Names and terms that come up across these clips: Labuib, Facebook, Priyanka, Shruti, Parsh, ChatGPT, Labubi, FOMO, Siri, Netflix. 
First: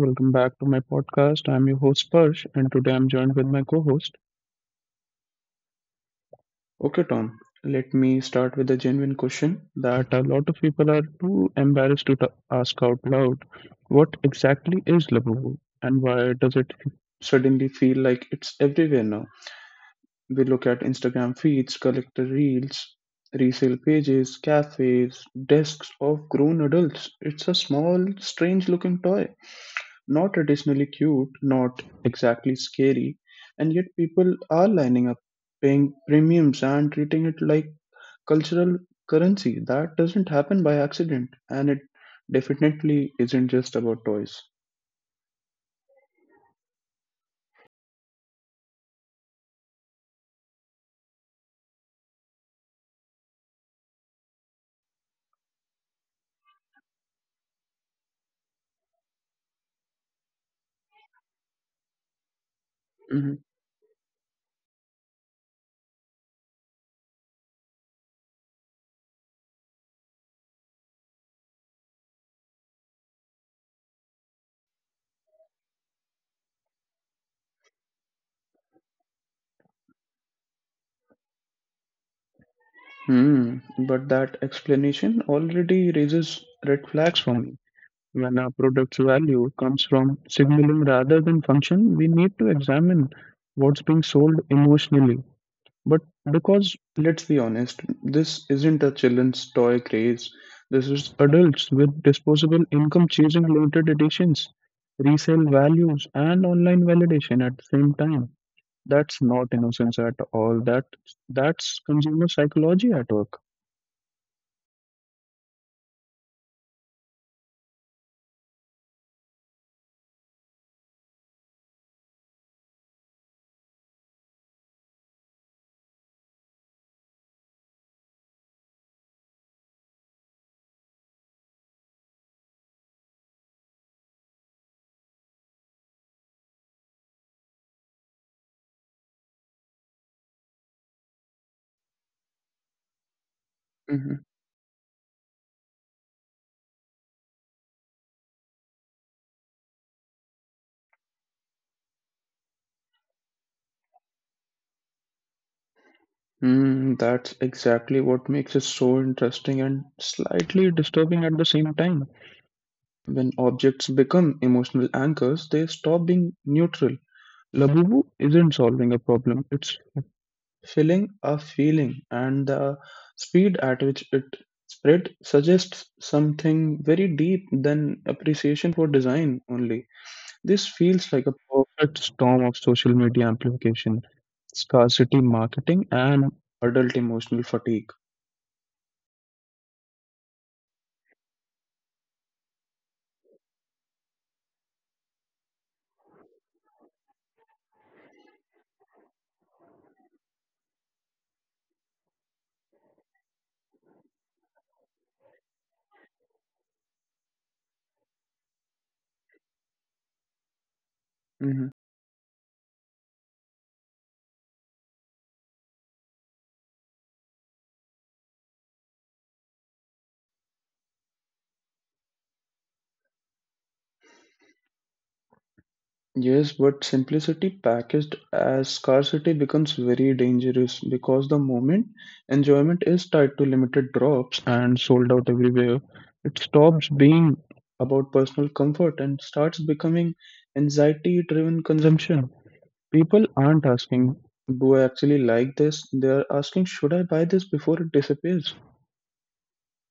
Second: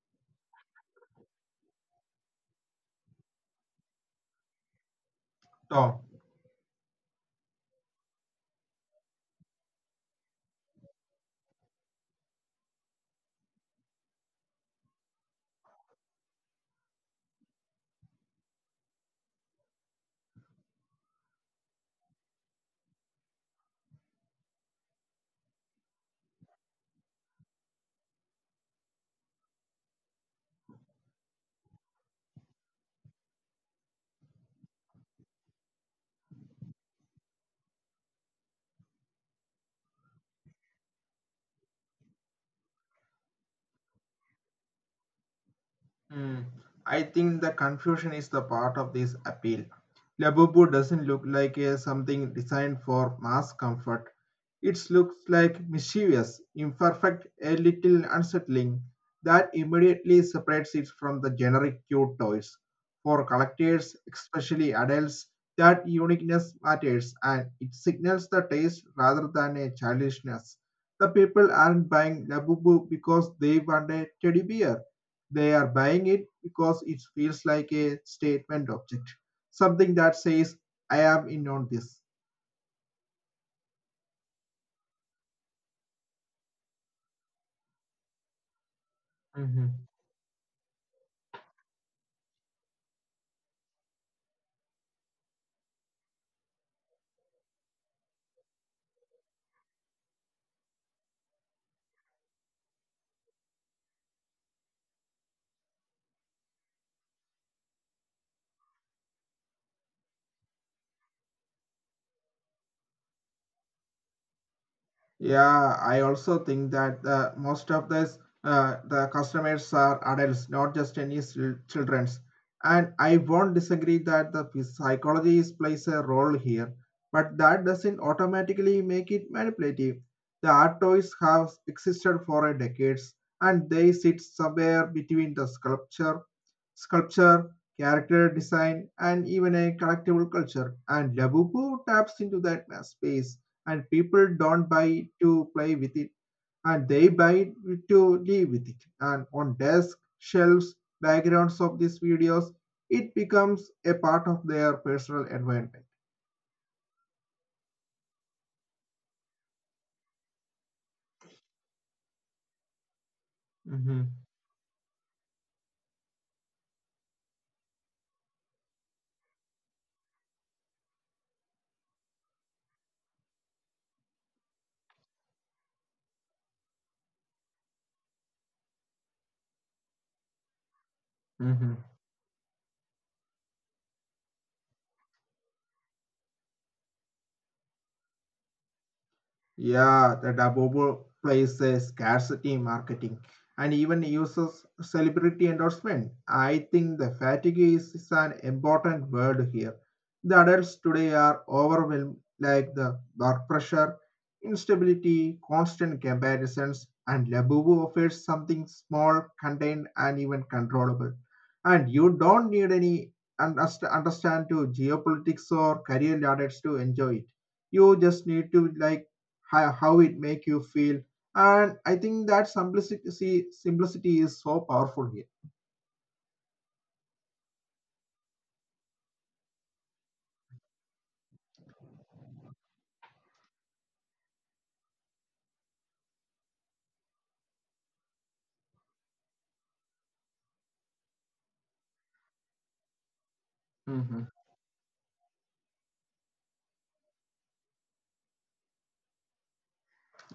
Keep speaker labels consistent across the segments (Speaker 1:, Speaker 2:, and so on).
Speaker 1: welcome back to my podcast. I'm your host Parsh and today I'm joined with my co-host.
Speaker 2: Oh,
Speaker 1: Okay Tom, let me start with a genuine question that a lot of people are too embarrassed to ask out loud. What exactly is Labubu and why does it suddenly feel like it's everywhere now? We look at Instagram feeds, collector reels, resale pages, cafes, desks of grown adults. It's a small, strange looking toy. Not traditionally cute, not exactly scary, and yet people are lining up, paying premiums, and treating it like cultural currency. That doesn't happen by accident, and it definitely isn't just about toys.
Speaker 2: hmm. I think the confusion is the part of this appeal. Labubu doesn't look like a something designed for mass comfort. It looks like mischievous, imperfect, a little unsettling. That immediately separates it from the generic cute toys. For
Speaker 1: Hmm.
Speaker 2: collectors, especially adults, that uniqueness matters and it signals the taste rather than a childishness. The people aren't buying Labubu because they want a teddy bear, they are buying it because it feels like a statement object, something that says I am in on this.
Speaker 1: Hmm. But that explanation already raises red flags for me. When a product's
Speaker 2: Mm-hmm.
Speaker 1: value comes from signaling rather than function, we need to examine what's being sold emotionally. But Because, let's be honest, this isn't a children's toy craze. This is adults with disposable income chasing limited editions, resale values, and online validation at the same time. That's not innocence at all. That's consumer psychology at work.
Speaker 2: Yeah, I also think that most of this the customers are adults, not just any childrens. And I won't disagree that the psychology is- plays a role here, but that doesn't automatically make it manipulative. The art toys have existed for a decades, and they sit somewhere between the sculpture, sculpture, character design, and even a collectible culture. And Labubu taps into that space, and people
Speaker 1: Mhm.
Speaker 2: don't buy to play with it, and they buy to live with it, and on desk shelves, backgrounds of these videos, it becomes a part of their personal environment.
Speaker 1: Mm, that's exactly what makes it so interesting and slightly disturbing at the same time. When
Speaker 2: Mm-hmm.
Speaker 1: objects become emotional anchors, they stop being neutral. Labubu isn't solving a problem, it's filling a feeling, and the speed at which it spread suggests something very deep than appreciation for design only. This feels like a
Speaker 2: Mm-hmm.
Speaker 1: perfect storm of social media amplification, scarcity marketing, and adult emotional fatigue.
Speaker 2: Yeah, the Dabobo plays a scarcity marketing and even uses celebrity endorsement. I think the fatigue is an important word here. The adults today are overwhelmed like the work pressure, instability, constant comparisons, and Labubu offers something small, contained, and even controllable. And
Speaker 1: Mhm.
Speaker 2: you don't need any understand to geopolitics or career ladders to enjoy it, you just need to like how it make you feel, and I think that simplicity is so powerful
Speaker 1: Yes, but simplicity packaged as scarcity becomes very dangerous because the moment enjoyment is tied to limited drops and sold out everywhere, it stops being about personal comfort and starts becoming anxiety driven consumption. People aren't
Speaker 2: here.
Speaker 1: asking, "Do I actually like this?" They are asking, "Should I buy this before it disappears?"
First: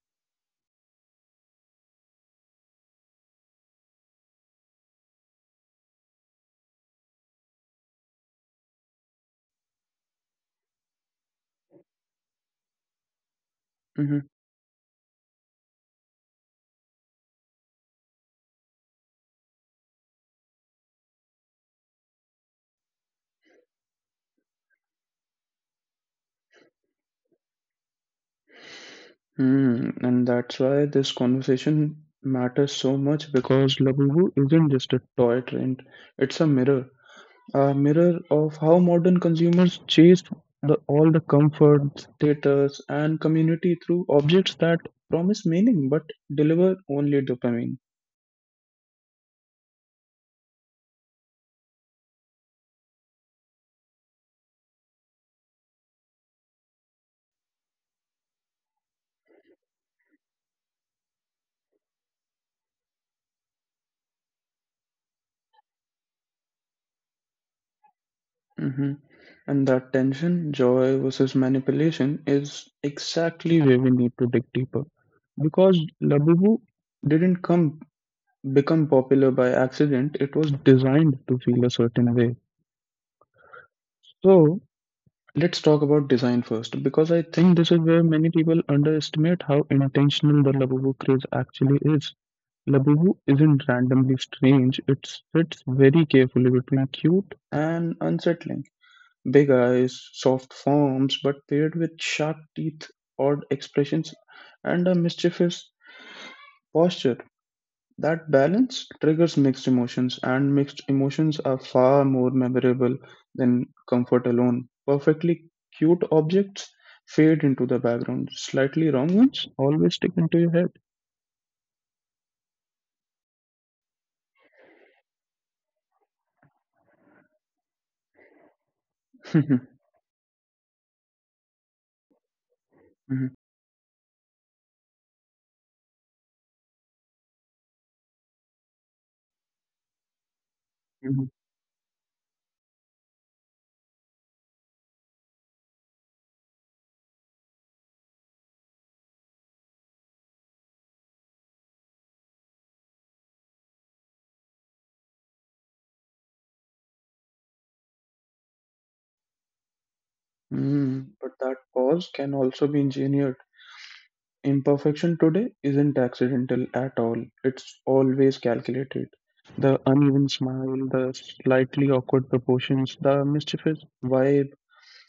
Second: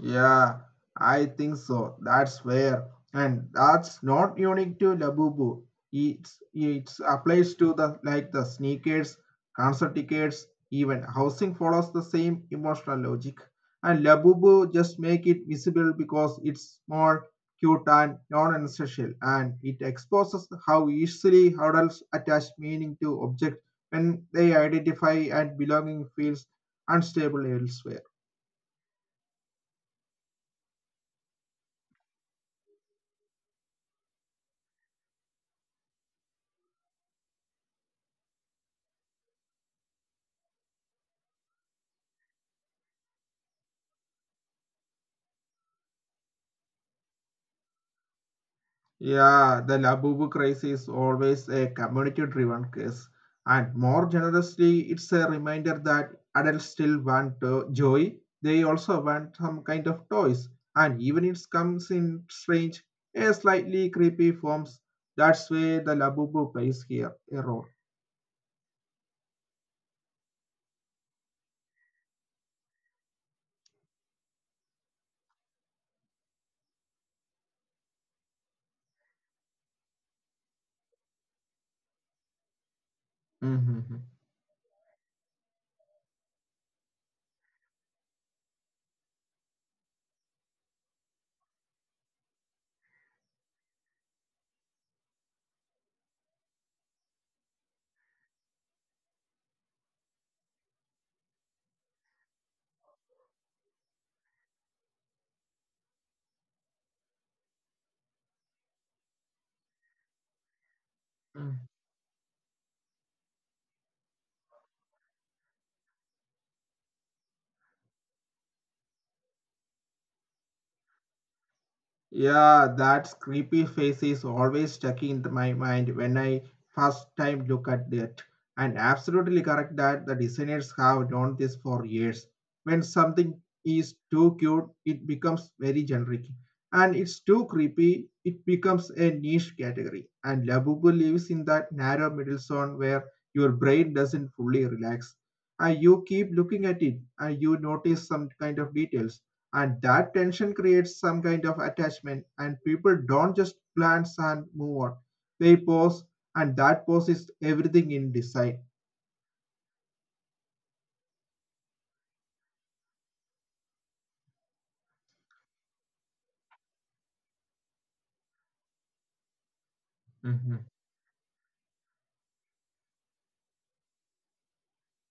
Speaker 2: Yeah, I think so. That's fair. And that's not unique to Labubu. It's it applies to the like the sneakers, concert tickets, even housing follows the same emotional logic. And
Speaker 1: Mhm.
Speaker 2: Labubu just make it visible because it's more cute and non-essential, and it exposes how easily adults attach meaning to objects when they identify and belonging feels unstable elsewhere.
Speaker 1: Mm, and that's why this conversation matters so much because Labubu isn't just a toy trend, it's a mirror. A mirror of how modern consumers chase all the comfort, status, and community through objects that promise meaning but deliver only dopamine.
Speaker 2: Yeah, the Labubu craze is always a community-driven case, and more generously, it's a reminder that adults still want joy. They also want some kind of toys, and even it comes in strange, a slightly creepy forms. That's where the Labubu plays here a role.
Speaker 1: Hmm. And that tension, joy versus manipulation, is exactly where we need to dig deeper. Because Labubu didn't come become popular by accident, it was designed to feel a certain way.
Speaker 2: Mhm.
Speaker 1: So, let's talk about design first because I think this is where many people underestimate how intentional the Labubu craze actually is. Labubu isn't randomly strange, it fits very carefully between cute and unsettling. Big eyes, soft forms, but paired with sharp teeth, odd expressions, and a mischievous posture. That balance triggers mixed emotions, and mixed emotions are far more memorable than comfort alone. Perfectly cute objects fade into the background. Slightly wrong ones always stick into your head.
Speaker 2: Yeah, that creepy face is always stuck in my mind when I first time look at it. And absolutely correct that the designers have known this for years. When
Speaker 1: Mhm,
Speaker 2: something is too cute, it becomes very generic. And it's too creepy, it becomes a niche category. And Labubu
Speaker 1: mhm,
Speaker 2: lives in that narrow middle zone where your brain doesn't fully relax. And you keep looking at it and you notice some kind of details, and that tension creates some kind of attachment, and people don't just glance and move on, they pause, and that pause is everything in design.
Speaker 1: mhm. But that pause can also be engineered. Imperfection today isn't accidental at all, it's always calculated. The uneven smile, the slightly awkward proportions, the mischievous vibe.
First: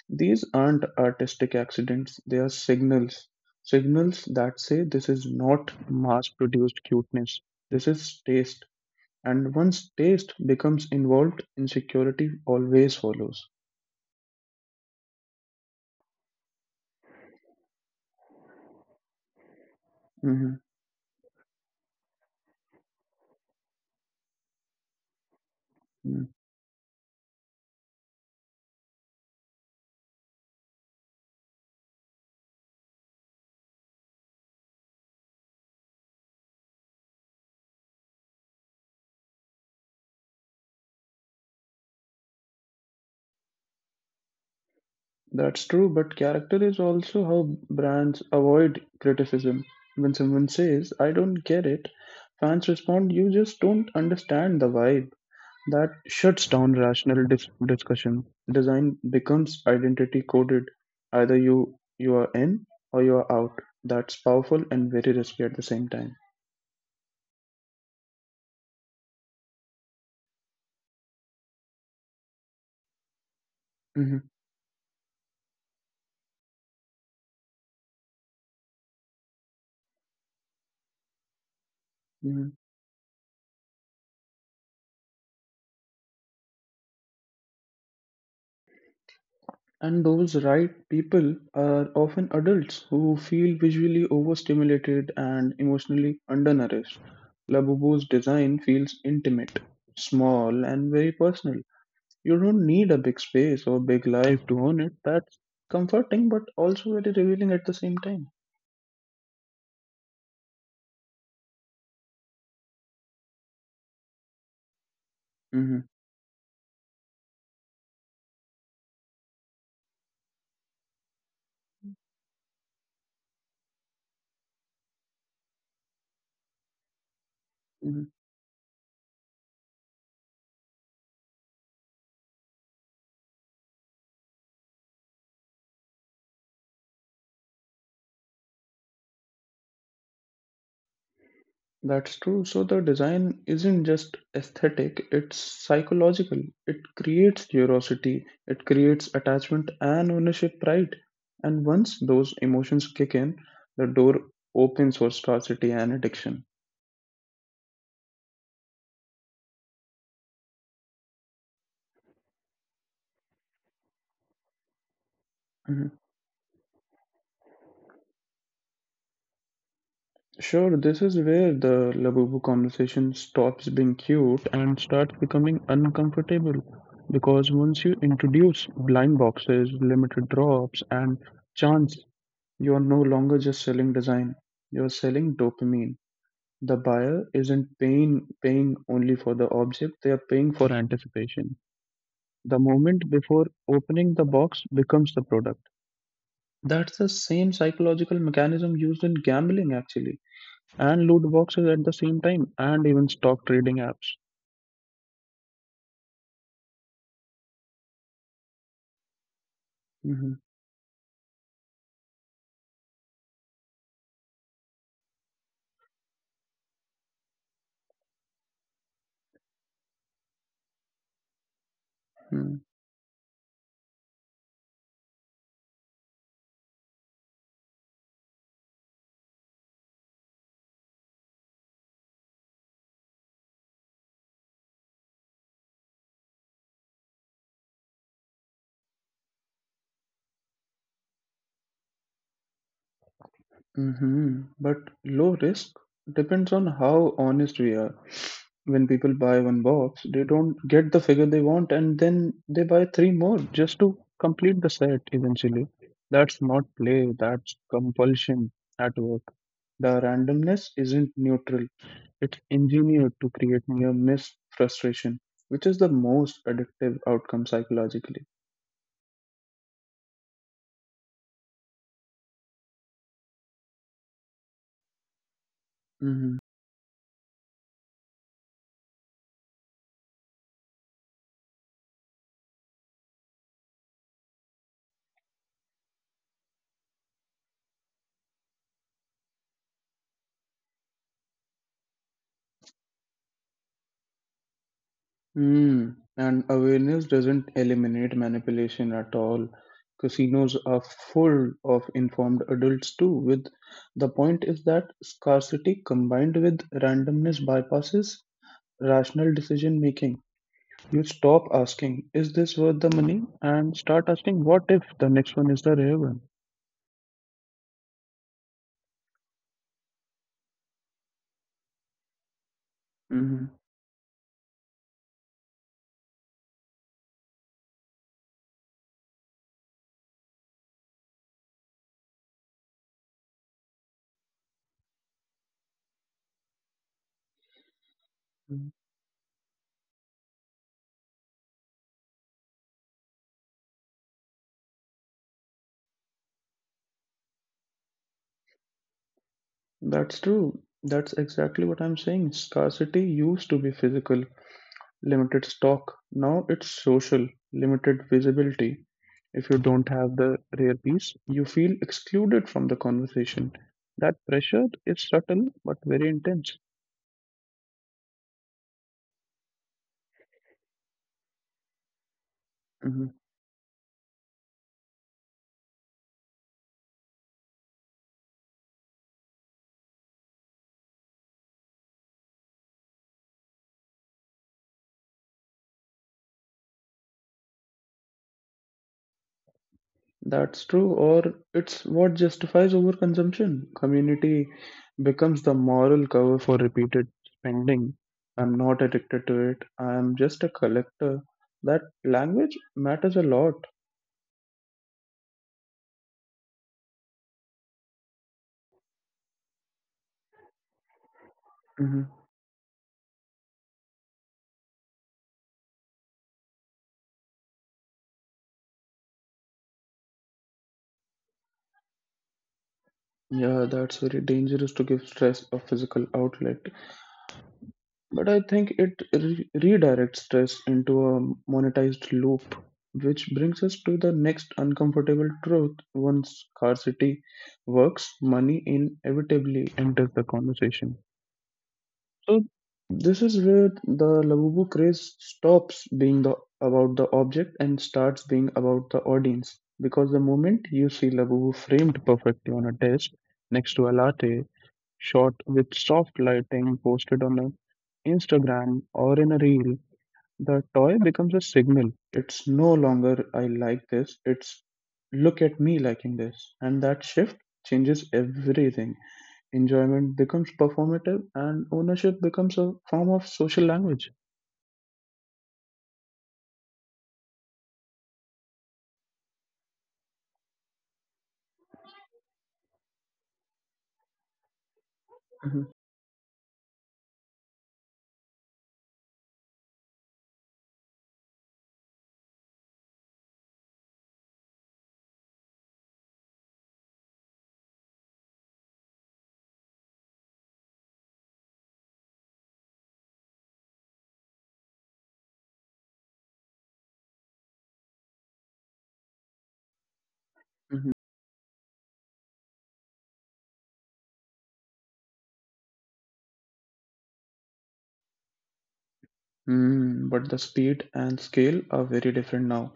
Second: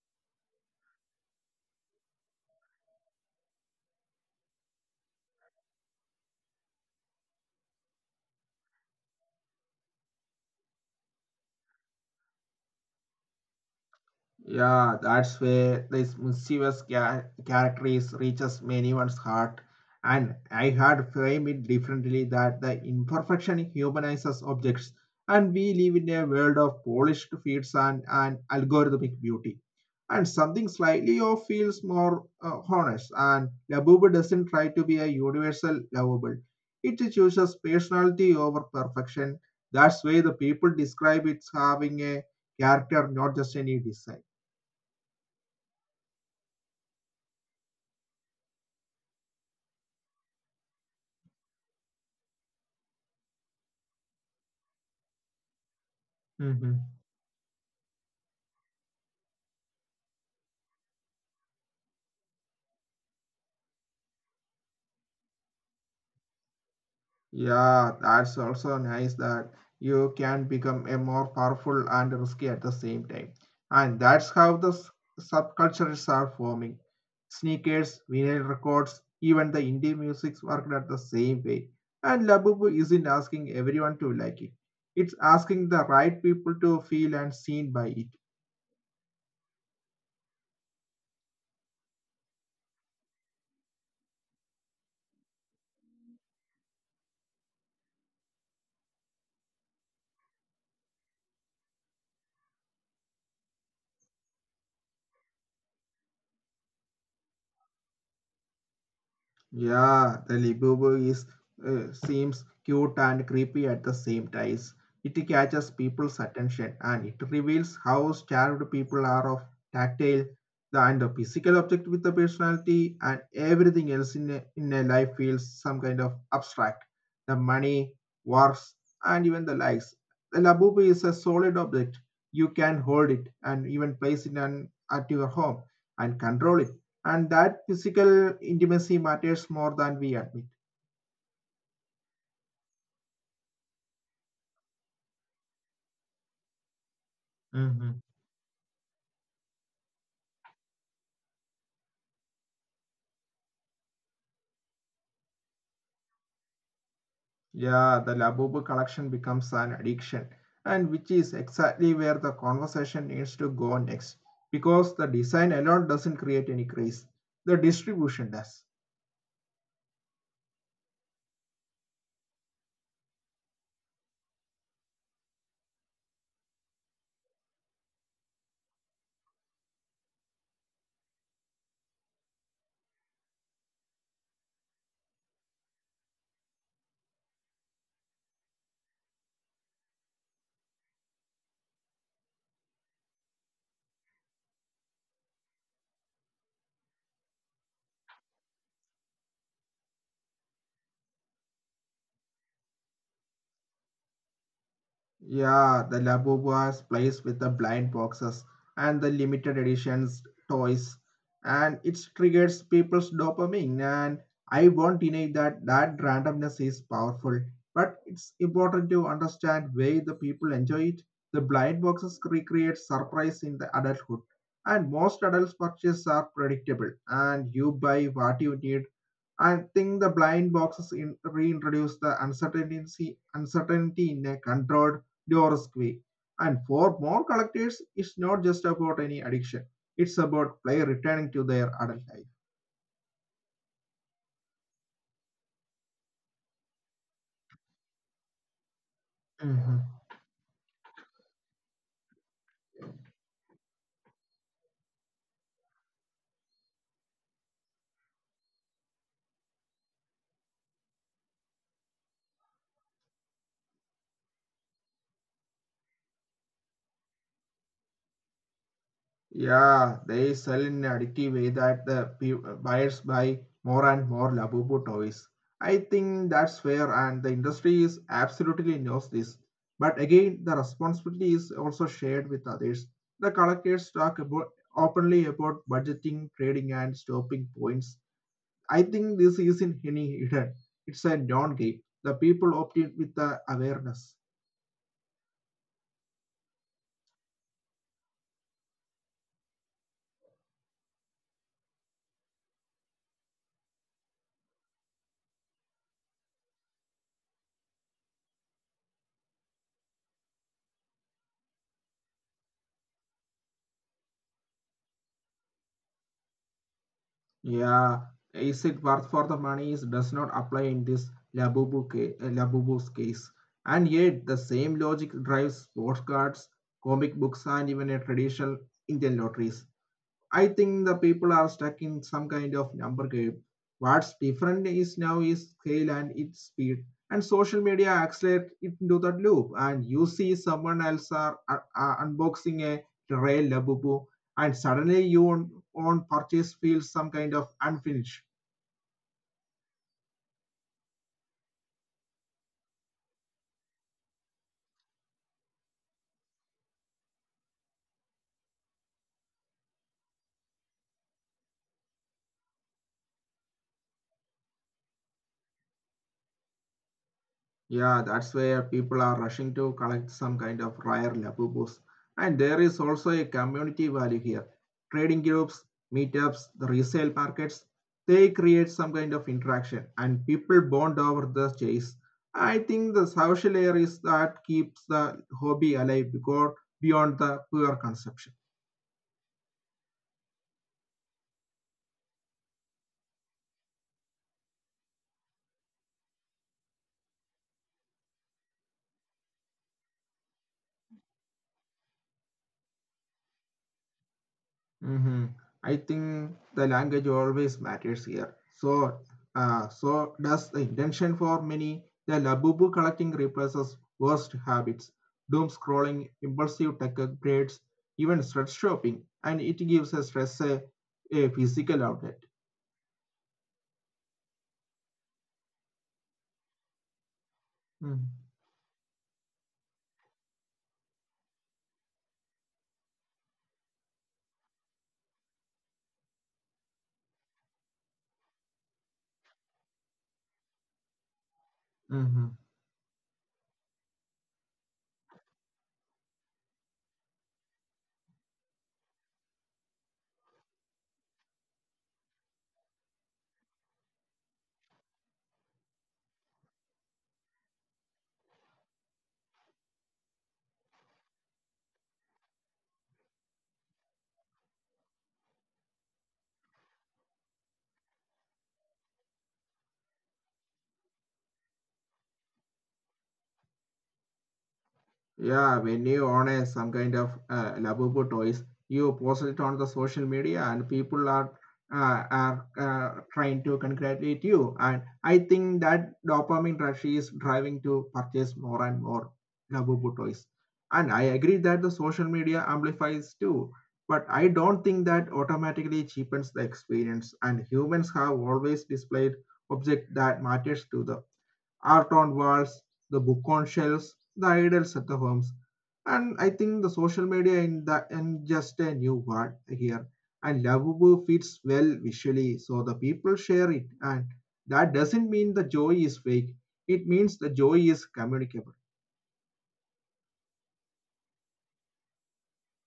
Speaker 1: These aren't artistic accidents, they are signals. Signals that say this is not mass produced cuteness, this is taste. And once taste becomes involved, insecurity always follows.
Speaker 2: Yeah, that's where this mischievous character is reaches many one's heart. And
Speaker 1: Mhm,
Speaker 2: I had framed it differently that the imperfection humanizes objects, and we
Speaker 1: mm.
Speaker 2: live in a world of polished feats and algorithmic beauty. And something slightly off feels more honest, and Labubu doesn't try to be a universal lovable. It chooses personality over perfection. That's why the people describe it having a character, not just any design.
Speaker 1: That's true, but character is also how brands avoid criticism. When someone says, "I don't get it," fans respond, "You just don't understand the vibe." That shuts down
Speaker 2: Mhm.
Speaker 1: rational discussion. Design becomes identity coded. Either you are in or you are out. That's powerful and very risky at the same time.
Speaker 2: Yeah, that's also nice that you can become a more powerful and risky at the same time. And
Speaker 1: Hmm.
Speaker 2: that's how the subcultures are forming. Sneakers, vinyl records, even the indie music's worked at the same way. And
Speaker 1: Hmm.
Speaker 2: Labubu isn't asking everyone to like it. It's asking the right people to feel and seen by it.
Speaker 1: And those right people are often adults who feel visually overstimulated and emotionally undernourished. Labubu's design feels intimate, small, and very personal. You don't need a big space or big life to own it. That's comforting, but also very revealing at the same time.
Speaker 2: Yeah, the Libubu is seems cute and creepy at the same time. It catches
Speaker 1: Mhm,
Speaker 2: people's attention and it reveals how starved people are of tactile the, and the physical object with the personality, and everything else in a life feels some kind of abstract. The
Speaker 1: mhm.
Speaker 2: money, wars, and even the likes. The Labubu is a solid object. You can hold it and even place it on, at your home and control it, and that physical intimacy matters more than we admit.
Speaker 1: That's true. So the design isn't just aesthetic, it's psychological. It creates
Speaker 2: Hmm
Speaker 1: curiosity, it creates attachment and ownership pride. And once those emotions kick in, the door opens for scarcity and addiction.
Speaker 2: Yeah, the Labubu collection becomes an addiction, and which is exactly where the conversation needs to go next, because the design
Speaker 1: Mhm.
Speaker 2: alone doesn't create any craze, the distribution does.
Speaker 1: Sure, this is where the Labubu conversation stops being cute and starts becoming uncomfortable. Because once you introduce blind boxes, limited drops, and chance, you're no longer just selling design, you're selling dopamine. The buyer isn't paying only for the object, they are paying for anticipation. The moment before opening the box becomes the product. That's the same psychological mechanism used in gambling actually, and loot boxes at the same time, and even stock trading apps.
Speaker 2: Yeah, the Labubuas plays with the blind boxes and the
Speaker 1: Mhm.
Speaker 2: limited editions toys, and it triggers people's dopamine. And I won't deny that that randomness is powerful, but it's important to understand why the people enjoy it. The blind boxes recreate surprise in the adulthood, and most adults' purchases are predictable, and you buy what you need. I think the blind boxes in, reintroduce the uncertainty, uncertainty in a controlled, rigorous way. And for more collectors, it's not just about any addiction; it's about play returning to their adult life.
Speaker 1: Hmm. But low risk depends on how honest we are. When people buy one box, they don't
Speaker 2: Mm-hmm.
Speaker 1: get the figure they want, and then they buy three more just to complete the set eventually. That's not play, that's compulsion at work. The randomness isn't neutral, it's engineered to create near miss frustration, which is the most addictive outcome psychologically.
Speaker 2: Yeah, they sell in an addictive way that the buyers buy more and more Labubu toys. I
Speaker 1: Mm-hmm.
Speaker 2: think that's fair, and the industry is absolutely knows this. But again, the responsibility is also shared with others. The collectors talk about openly about budgeting, trading, and stopping points. I think this isn't any hidden. It's a non-game. The people opt in with the awareness.
Speaker 1: Mm, and awareness doesn't eliminate manipulation at all. Casinos are full of informed adults too. With The point is that scarcity combined with randomness bypasses rational decision making. You stop asking, "Is this worth the money?" and start asking, "What if the next one is the rare one?"
Speaker 2: Yeah, is it worth for the money is does not apply in this Labubu Labubu's
Speaker 1: Mhm.
Speaker 2: case. And yet the same logic drives sports cards, comic books and even a traditional Indian lotteries. I think the people are stuck in some kind of number game. What's different is now is scale and its speed. And social media
Speaker 1: Mhm.
Speaker 2: accelerates it into that loop. And you see someone else are unboxing a Rail Labubu, and suddenly you own, own purchase feels some kind of unfinished.
Speaker 1: That's true. That's exactly what I'm saying. Scarcity used to be physical, limited stock. Now it's social, limited visibility. If you don't have the rare piece, you feel excluded from the conversation. That pressure is subtle but very intense.
Speaker 2: Yeah, that's where people are rushing to collect some kind of rare labubus. And there
Speaker 1: Hmm.
Speaker 2: is also a community value here. Trading groups, meetups, the resale markets, they create some kind of interaction and people bond over the chase. I think the social air is that keeps the hobby alive because beyond the pure consumption.
Speaker 1: That's true, or it's what justifies overconsumption. Community becomes the moral cover for repeated spending. I'm not addicted to it, I'm just a collector. That language matters a lot.
Speaker 2: Mm-hmm. I think the language always matters here. So, so does the intention for many.
Speaker 1: Mm-hmm.
Speaker 2: The Labubu collecting replaces worst habits, doom scrolling, impulsive tech upgrades, even stress shopping, and it gives us stress a physical outlet.
Speaker 1: Yeah, that's very dangerous to give stress a physical outlet, but
Speaker 2: Mm-hmm.
Speaker 1: I think it redirects stress into a monetized loop, which brings us to the next uncomfortable truth. Once scarcity works, money inevitably enters the conversation.
Speaker 2: Mm-hmm.
Speaker 1: So this is where the Labubu craze stops being the about the object and starts being about the audience. Because the moment you see Labubu framed perfectly on a desk next to a latte shot with soft lighting posted on a Instagram or in a reel, the toy becomes a signal. It's no longer "I like this," it's "look at me liking this." And that shift changes everything. Enjoyment becomes performative and ownership becomes a form of social language.
Speaker 2: Yeah, when you own a some kind of Labubu toys, you post it on the social media, and people are trying to congratulate you. And I
Speaker 1: Mhm.
Speaker 2: think that dopamine rush is driving to purchase more and more Labubu toys. And I agree that the social media amplifies too, but I don't think that automatically cheapens the experience. And humans have always displayed object that matters to the art on walls, the book on shelves, the idols at the homes. And I think the social media in the in just a new word here. And
Speaker 1: Mhm.
Speaker 2: Labubu fits well visually, so the people share it. And that doesn't mean the joy is fake. It means the joy is communicable.
Speaker 1: Mm, but the speed and scale are very different now.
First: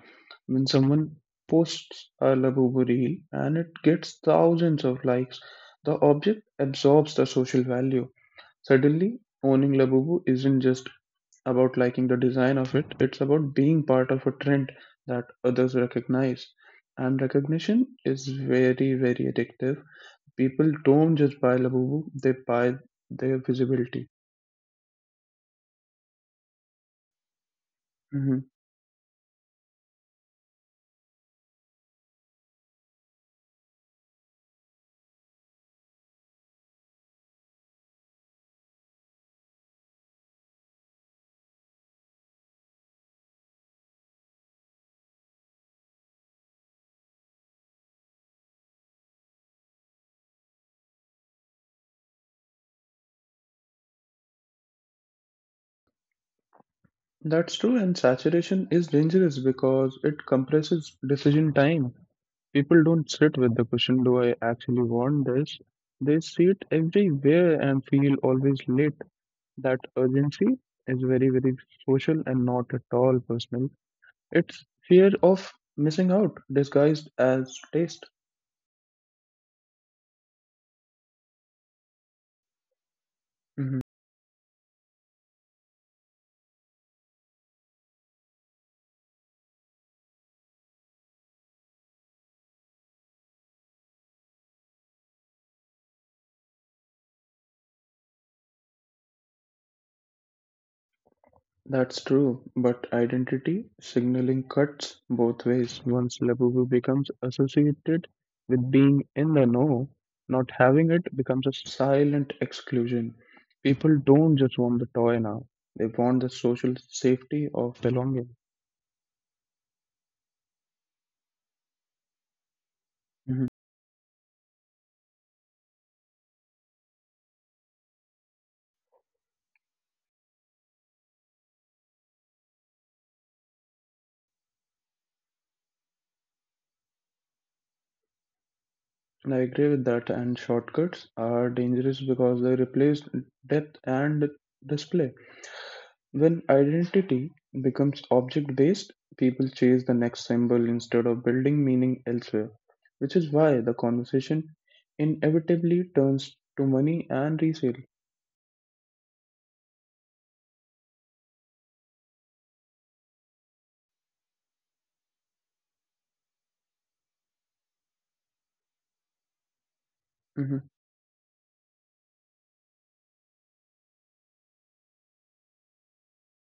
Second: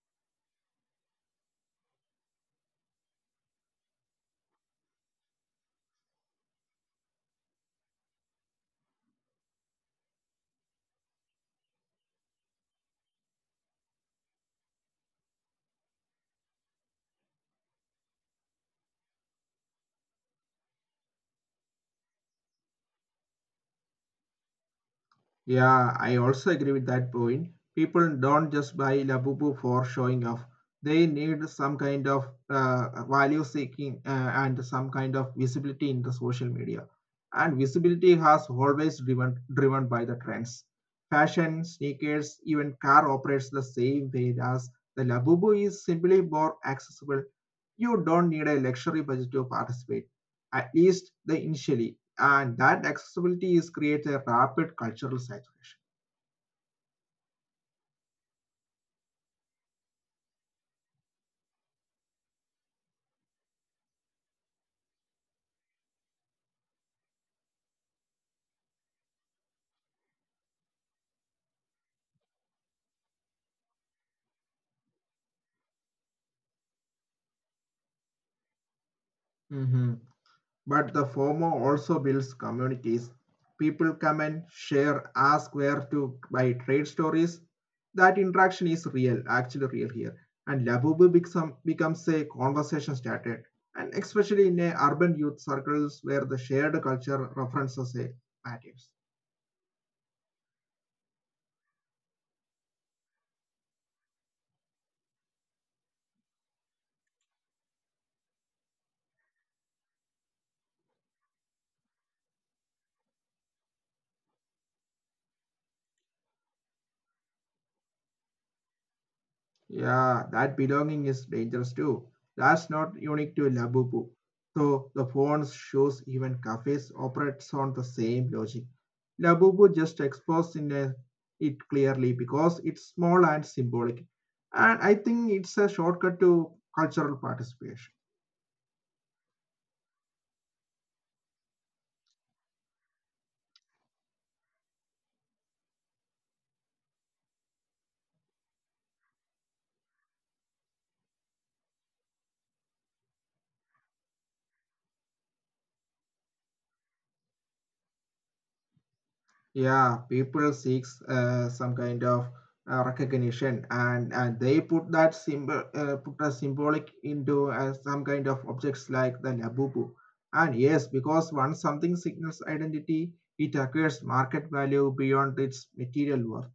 Speaker 1: When someone posts a Labubu reel and it gets thousands of likes, the object absorbs the social value. Suddenly, owning Labubu isn't just about liking the design of it, it's about being part of a trend that others recognize. And recognition is very, very addictive. People don't just buy Labubu, they buy their visibility.
Speaker 2: Yeah, I also agree with that point. People
Speaker 1: Mm-hmm.
Speaker 2: don't just buy Labubu for showing off. They need some kind of value seeking and some kind of visibility in the social media. And visibility has always driven by the trends. Fashion, sneakers, even car operates the same way as the Labubu is simply more accessible. You don't need a luxury budget to participate, at least the initially, and that accessibility is creates a rapid cultural saturation.
Speaker 1: That's true, and saturation is dangerous because it compresses decision time. People don't sit with the question, do I actually want this? They see it everywhere and feel always late. That urgency is very, very social and not at all personal. It's fear of missing out disguised as taste.
Speaker 2: Mm-hmm. But the former also builds communities.
Speaker 1: Mhm.
Speaker 2: People come and share, ask where to buy trade stories. That interaction is real, actually real here. And Labubu become, becomes a conversation started. And especially in a urban youth circles where the shared culture references a matters.
Speaker 1: That's true, but identity signaling cuts both ways. Once Labubu becomes associated with being in the know, not having it becomes a silent exclusion. People don't just want the toy now, they want the social safety of belonging.
Speaker 2: Yeah, that belonging is dangerous too. That's not unique to
Speaker 1: Mhm.
Speaker 2: Labubu. So the phones, shows, even cafes operates on the same logic. Labubu just exposed in a, it clearly because it's small and symbolic. And I think it's a shortcut to cultural participation.
Speaker 1: I agree with that, and shortcuts are dangerous because they replace depth and display. When identity becomes object based, people chase the next symbol instead of building meaning elsewhere, which is why the conversation inevitably turns to money and resale.
Speaker 2: Yeah, people seeks some kind of recognition, and they put that symbol, put a symbolic into some kind of objects like the labubu. And
Speaker 1: Mhm.
Speaker 2: yes, because once something signals identity, it acquires market value beyond its material worth.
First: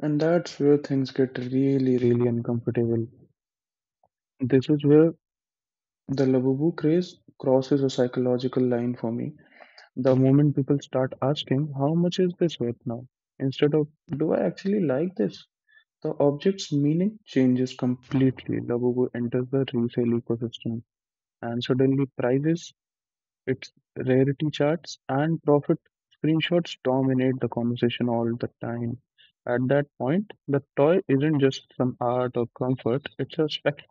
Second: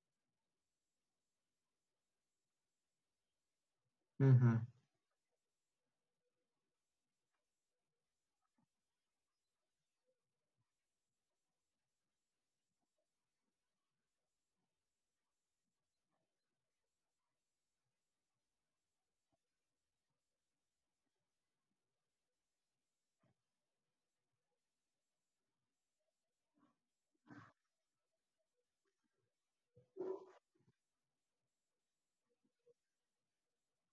Speaker 1: And that's where things get really, really uncomfortable. This is where the Labubu craze crosses a psychological line for me. The moment people start asking, "How much is this worth now?" instead of, "Do I actually like this?" The object's meaning changes completely. Labubu enters the resale ecosystem, and suddenly prices, its rarity charts, and profit screenshots dominate the conversation all the time. At that point, the toy isn't just some art or comfort, it's a spec-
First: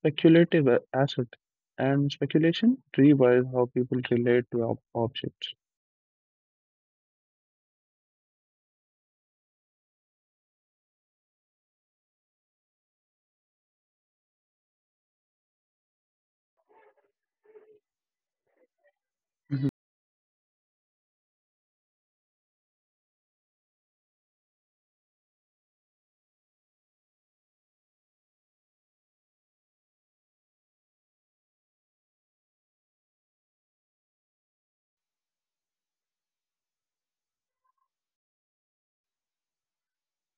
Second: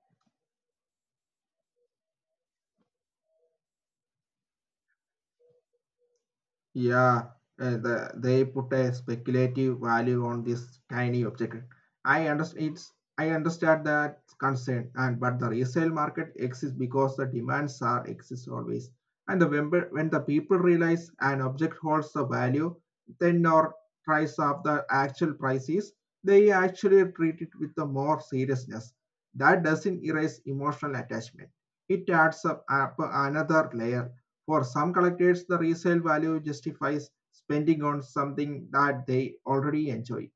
Speaker 1: speculative asset, and speculation rewires how people relate to objects.
Speaker 2: Yeah, the, they put a speculative value on this tiny object. I understand it's I understand that concern, and but the resale market exists because the demands are exist always. And the when,
Speaker 1: Mhm,
Speaker 2: when the people realize an object holds a value, then or price of the actual price is, they actually treat it with the more seriousness. That doesn't erase emotional attachment. It adds up another layer for some collectors, the resale value justifies spending on something that they already enjoy.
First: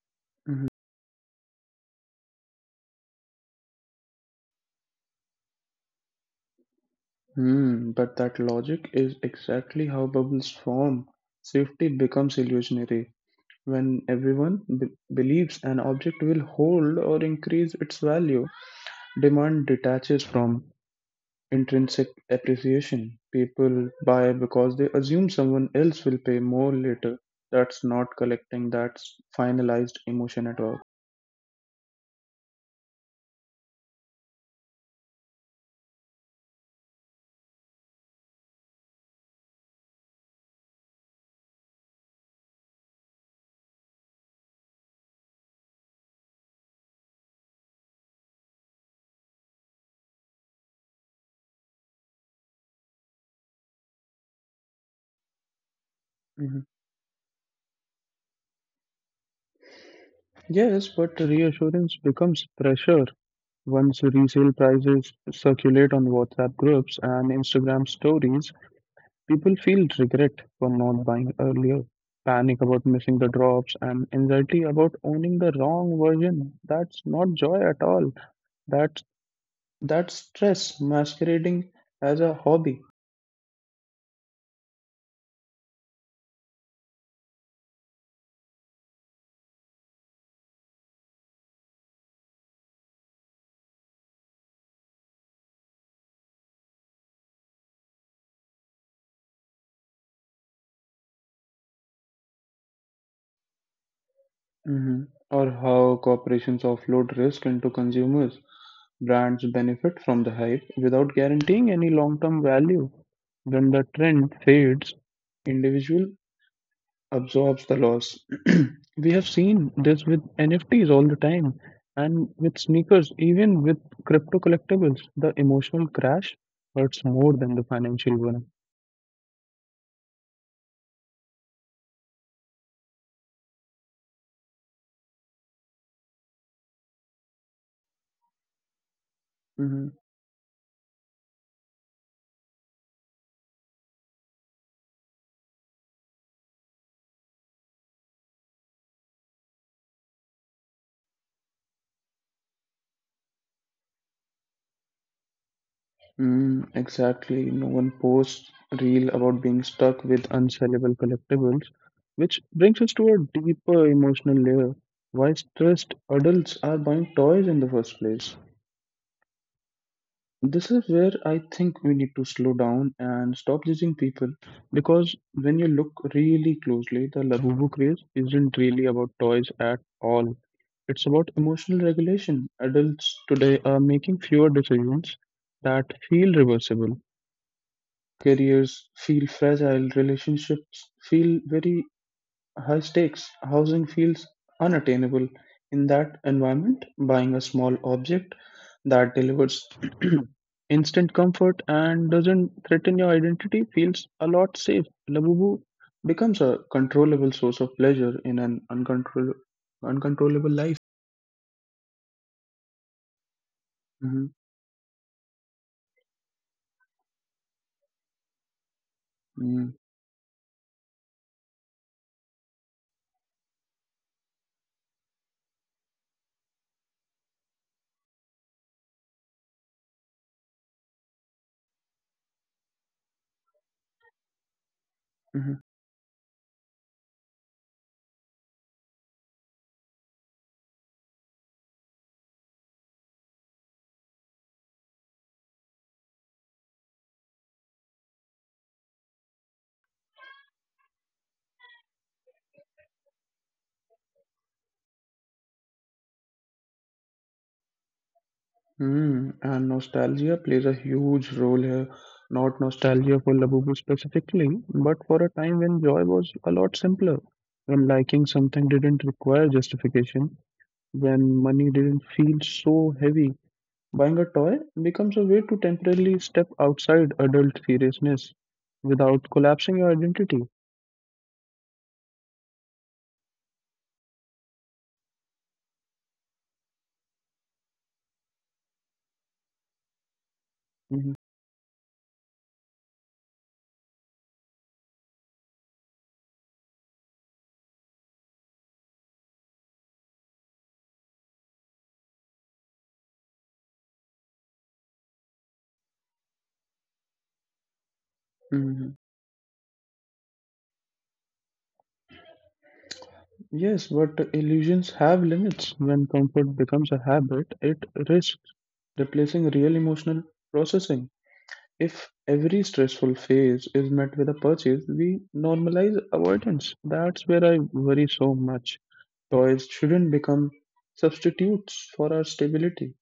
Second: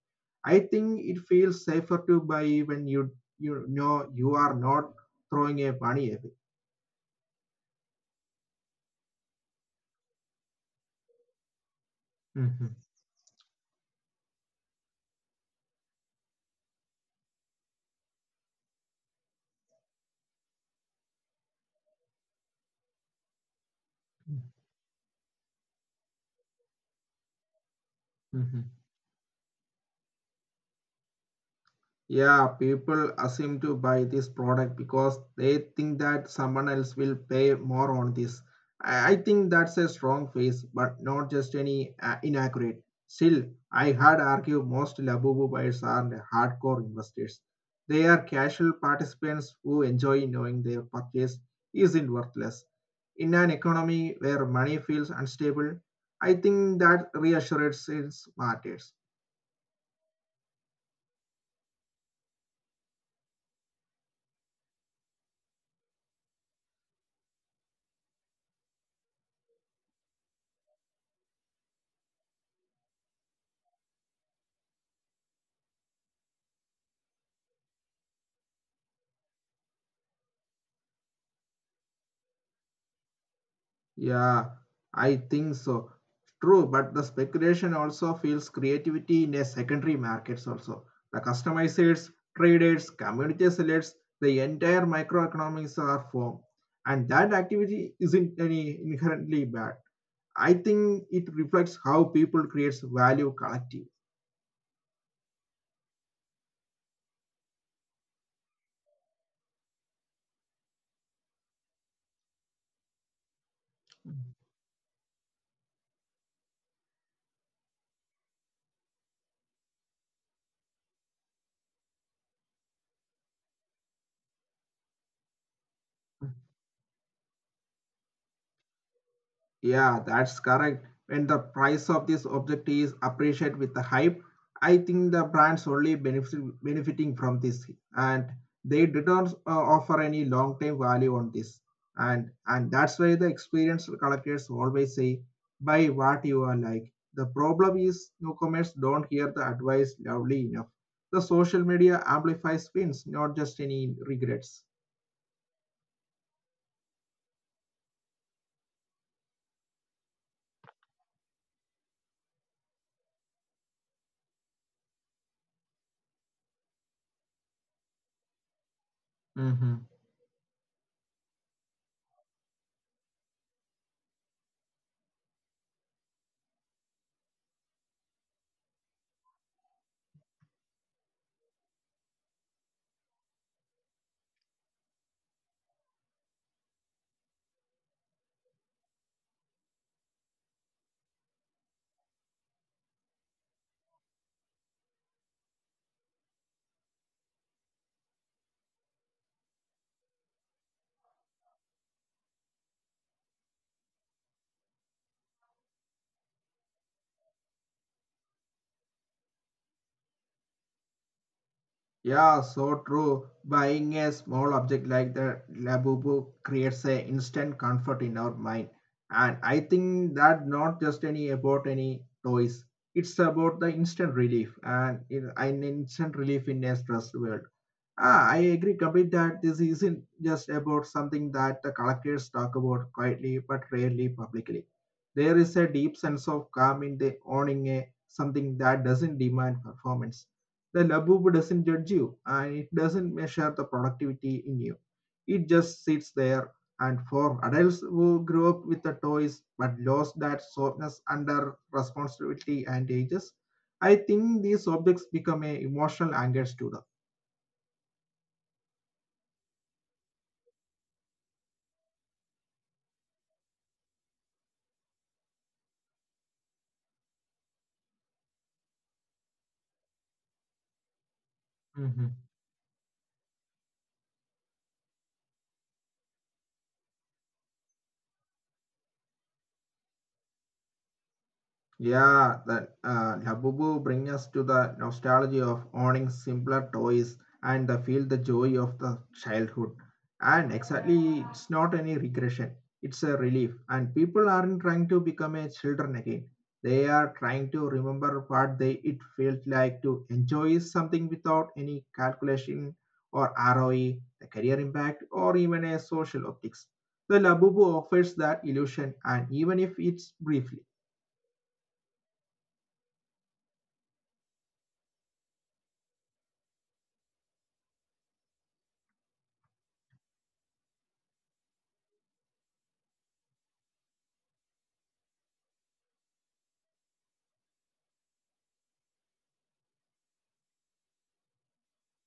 Speaker 2: I
Speaker 1: mhm.
Speaker 2: think it feels safer to buy when you know you are not throwing a money away.
Speaker 1: Hmm, but that logic is exactly how bubbles form. Safety becomes
Speaker 2: Mhm.
Speaker 1: illusionary. When everyone believes an object will hold or increase its value, demand detaches from intrinsic appreciation. People buy because they assume someone else will pay more later. That's not collecting,
Speaker 2: Mhm.
Speaker 1: that's finalized emotion at all.
Speaker 2: Yeah, people assume to buy this product because they think that someone else will pay more on this. I think that's a strong face, but not just any inaccurate. Still, I had argued most Labubu buyers are hardcore investors. They are casual participants who enjoy knowing their purchase isn't worthless. In an economy where money feels unstable, I
Speaker 1: Mhm.
Speaker 2: think that reassurance is matters.
Speaker 1: Yes, but reassurance becomes pressure once resale prices circulate on WhatsApp groups and Instagram stories. People feel regret for not buying earlier, panic about missing the drops, and anxiety about owning the wrong version. That's not joy at all. That's that's stress masquerading as a hobby.
Speaker 2: Yeah, I think so. True, but the speculation also fuels creativity in a secondary markets also. The customizers, traders, community sellers, the entire microeconomics are formed. And that activity isn't any inherently bad. I think it reflects how people creates value collectively.
Speaker 1: Hmm. Or how corporations offload risk into consumers. Brands benefit from the hype without guaranteeing any long term value. When the trend fades, individual absorbs the loss. We have seen this with NFTs all the time and with sneakers, even with crypto collectibles, the emotional crash hurts more than the financial one.
Speaker 2: Yeah, that's correct. When the price of this object is appreciated with the hype, I think the brands only benefit, benefiting from this, and
Speaker 1: Hmm.
Speaker 2: they did not offer any long-term value on this. And that's why the experienced collectors always say, buy what you are like. The problem is newcomers don't hear the advice loudly enough. The social media amplifies wins, not just any regrets.
Speaker 1: Mm, exactly. No one posts reel about being stuck with unsellable collectibles, which brings us to a deeper emotional layer. Why stressed adults are buying toys in the first place? This is where I think we need to slow down and stop judging people because when you look really closely, the Labubu craze isn't really about toys at all. It's about emotional regulation. Adults today are making fewer decisions that feel reversible. Careers feel fragile, relationships feel very high stakes, housing feels unattainable. In that environment, buying a small object that delivers instant comfort and doesn't threaten your identity feels a lot safe. Labubu becomes a controllable source of pleasure in an uncontrollable life.
Speaker 2: Yeah, so true. Buying a
Speaker 1: Mm-hmm.
Speaker 2: small object like the Labubu creates a instant comfort in our mind. And I
Speaker 1: Mm-hmm.
Speaker 2: think that not just any about any toys. It's about the instant relief and an instant relief in a stressed world. Ah, I agree complete that this isn't just about something that the collectors talk about quietly but rarely publicly.
Speaker 1: Mm-hmm.
Speaker 2: There is a deep sense of calm in the owning a something that doesn't demand performance. The laboob doesn't judge you and it doesn't measure the productivity in you. It just sits there. And for adults who grew up with the toys but lost that softness under responsibility and ages, I think these objects become a emotional anchors to
Speaker 1: Mm, and nostalgia plays a huge role here. Not nostalgia for Labubu specifically, but for a time when joy was a lot simpler, when liking something didn't require justification, when money didn't feel
Speaker 2: them.
Speaker 1: so heavy. Buying a toy becomes a way to temporarily step outside adult seriousness without collapsing your identity.
Speaker 2: Yeah, that Labubu bring us to the nostalgia of owning simpler toys and the feel the joy of the childhood. And
Speaker 1: hmm
Speaker 2: exactly, it's not any regression; it's a relief. And people aren't trying to become a children again. They are trying to remember what they it felt like to enjoy something without any calculation or ROE, the career impact, or even a social optics. The Labubu offers
Speaker 1: hmm
Speaker 2: that illusion, and even if it's briefly.
Speaker 1: Yes, but illusions have limits. When comfort becomes a habit, it risks replacing real emotional processing. If every stressful phase is met with a purchase, we normalize avoidance. That's where I worry so much. Toys shouldn't become substitutes for our stability.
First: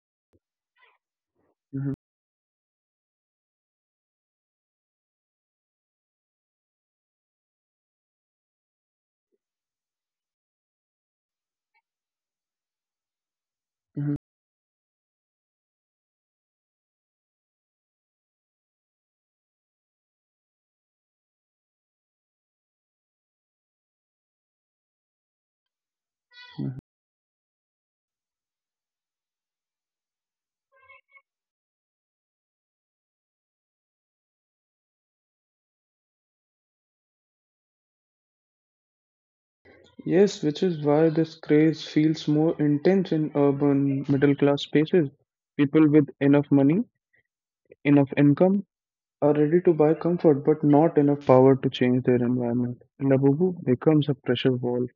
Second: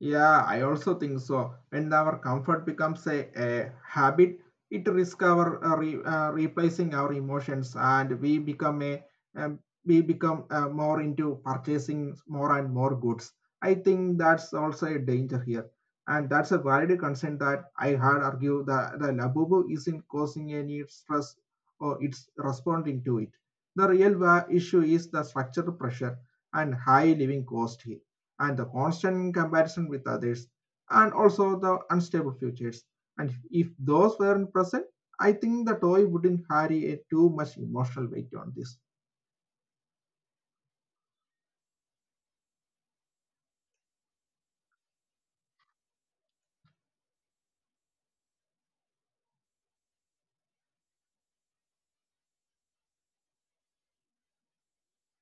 Speaker 2: Yeah, I also think so.
Speaker 1: Mhm,
Speaker 2: When our comfort becomes a habit, it risks our replacing our emotions, and we become a um, we become more into purchasing more and more goods. I
Speaker 1: mhm,
Speaker 2: think that's also a danger here, and that's a valid concern that I had argue that the labubu isn't causing any stress or it's responding to it. The real issue is the structural pressure and
Speaker 1: mhm.
Speaker 2: high living cost here and the constant comparison with others and also the unstable futures. And if those weren't present, I think the toy wouldn't carry a too much emotional weight on this.
Speaker 1: Yes, which is why this craze feels more intense in urban middle class spaces. People with enough money, enough income, are ready to buy comfort but not enough power to change their environment. And Abubu becomes a pressure wall.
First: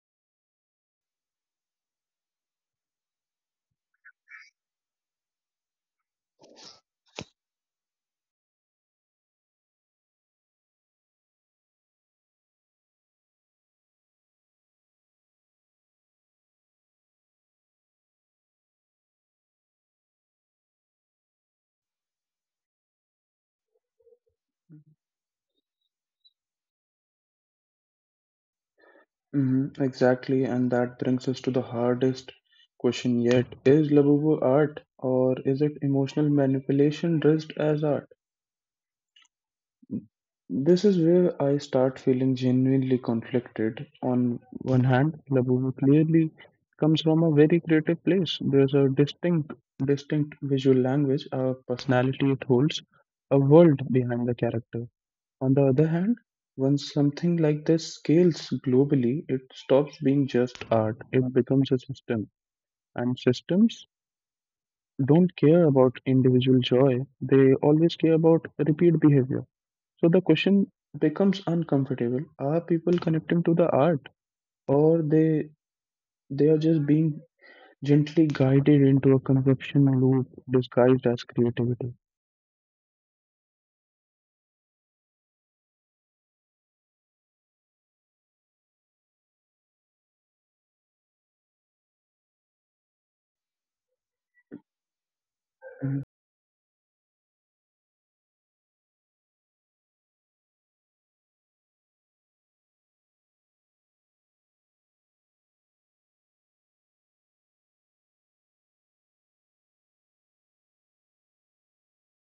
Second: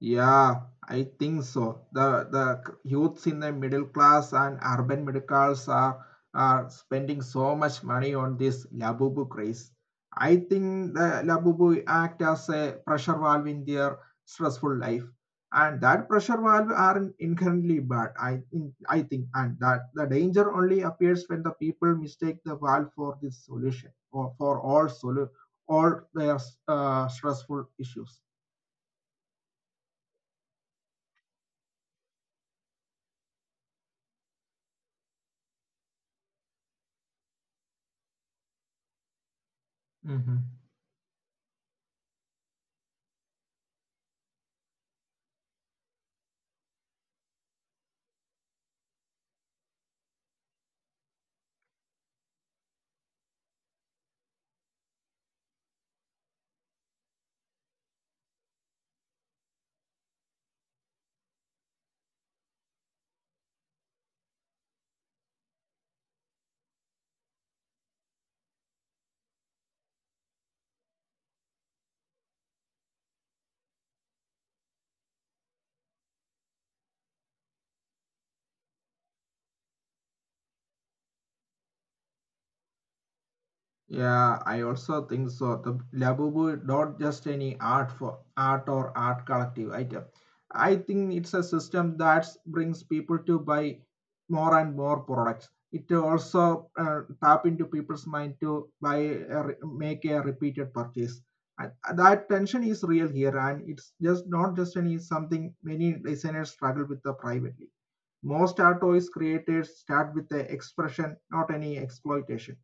Speaker 2: Yeah, I think so. The youths in the middle class and urban middle class are spending so much money on this Labubu craze. I think the Labubu act as a pressure valve in their stressful life, and that pressure valve are inherently bad. I think, and that the danger only appears when the people mistake the valve for this solution or for all their stressful issues.
Speaker 1: Exactly, and that brings us to the hardest question yet. Is Labubu art or is it emotional manipulation dressed as art?
Speaker 2: Mhm.
Speaker 1: This is where I start feeling genuinely conflicted. On one hand, Labubu clearly comes from a very creative place. There's a distinct visual language, a personality it holds, a world behind the character. On the other hand, once something like this scales globally, it stops being just art. It becomes a system. And systems don't care about individual joy, they always care about repeat behavior. So the question becomes uncomfortable. Are people connecting to the art, or they are just being gently guided into a consumption loop disguised as creativity?
Speaker 2: Yeah, I also think so. The Labubu not just any art for art or art collective item. I think it's a system that brings people to buy more and more products. It
Speaker 1: Mhm.
Speaker 2: also tap into people's mind to buy make a repeated purchase. And that tension is real here, and it's just not just any something many designers struggle with the privately. Most art toys created start with the expression, not any exploitation.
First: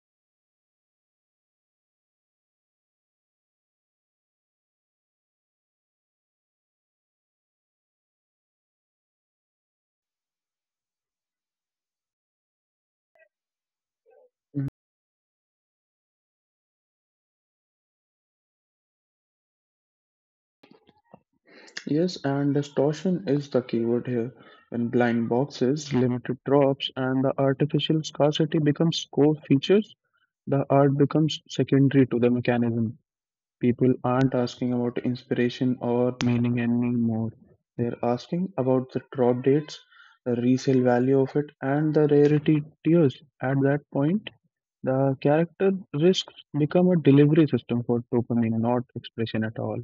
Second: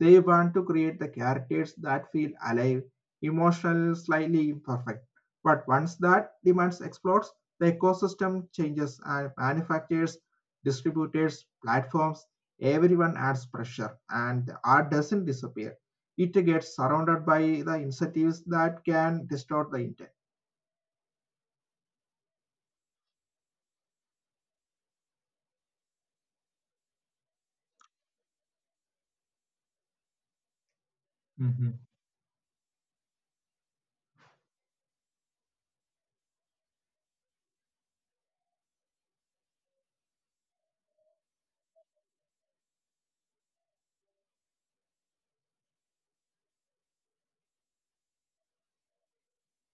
Speaker 2: They want to create the characters that feel alive, emotional, slightly imperfect. But once that demands explodes, the ecosystem changes and manufacturers, distributors, platforms, everyone adds pressure and the art doesn't disappear. It gets surrounded by the incentives that can distort the intent.
Speaker 1: Yes, and distortion is the keyword here. When blind boxes, limited drops, and the artificial scarcity becomes core features, the art becomes
Speaker 2: Mm-hmm.
Speaker 1: secondary to the mechanism. People aren't asking about inspiration or meaning anymore. They're asking about the drop dates, the resale value of it, and the rarity tiers. At that point, the character risks become a delivery system for dopamine, not expression at all.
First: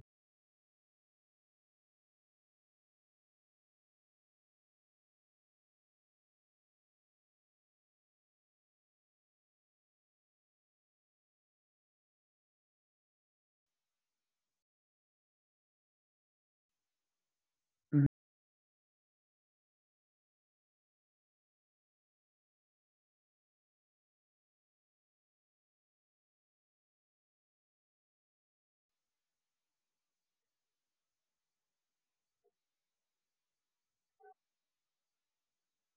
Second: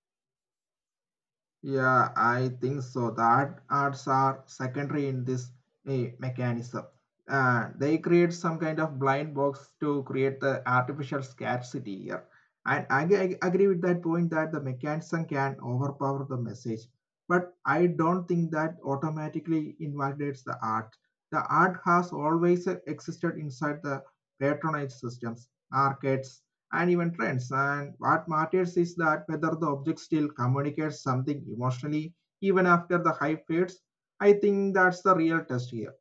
Speaker 2: Yeah, I think so. Arts are secondary in this mechanism. They create some kind of blind box to create the artificial scarcity here. And agree with that point that the mechanism can overpower the message. But I don't think that automatically invalidates the art. The art has always existed inside the patronage systems, markets, and even trends. And what matters is that whether the object still communicates something emotionally even after the hype fades. I think that's the real test here.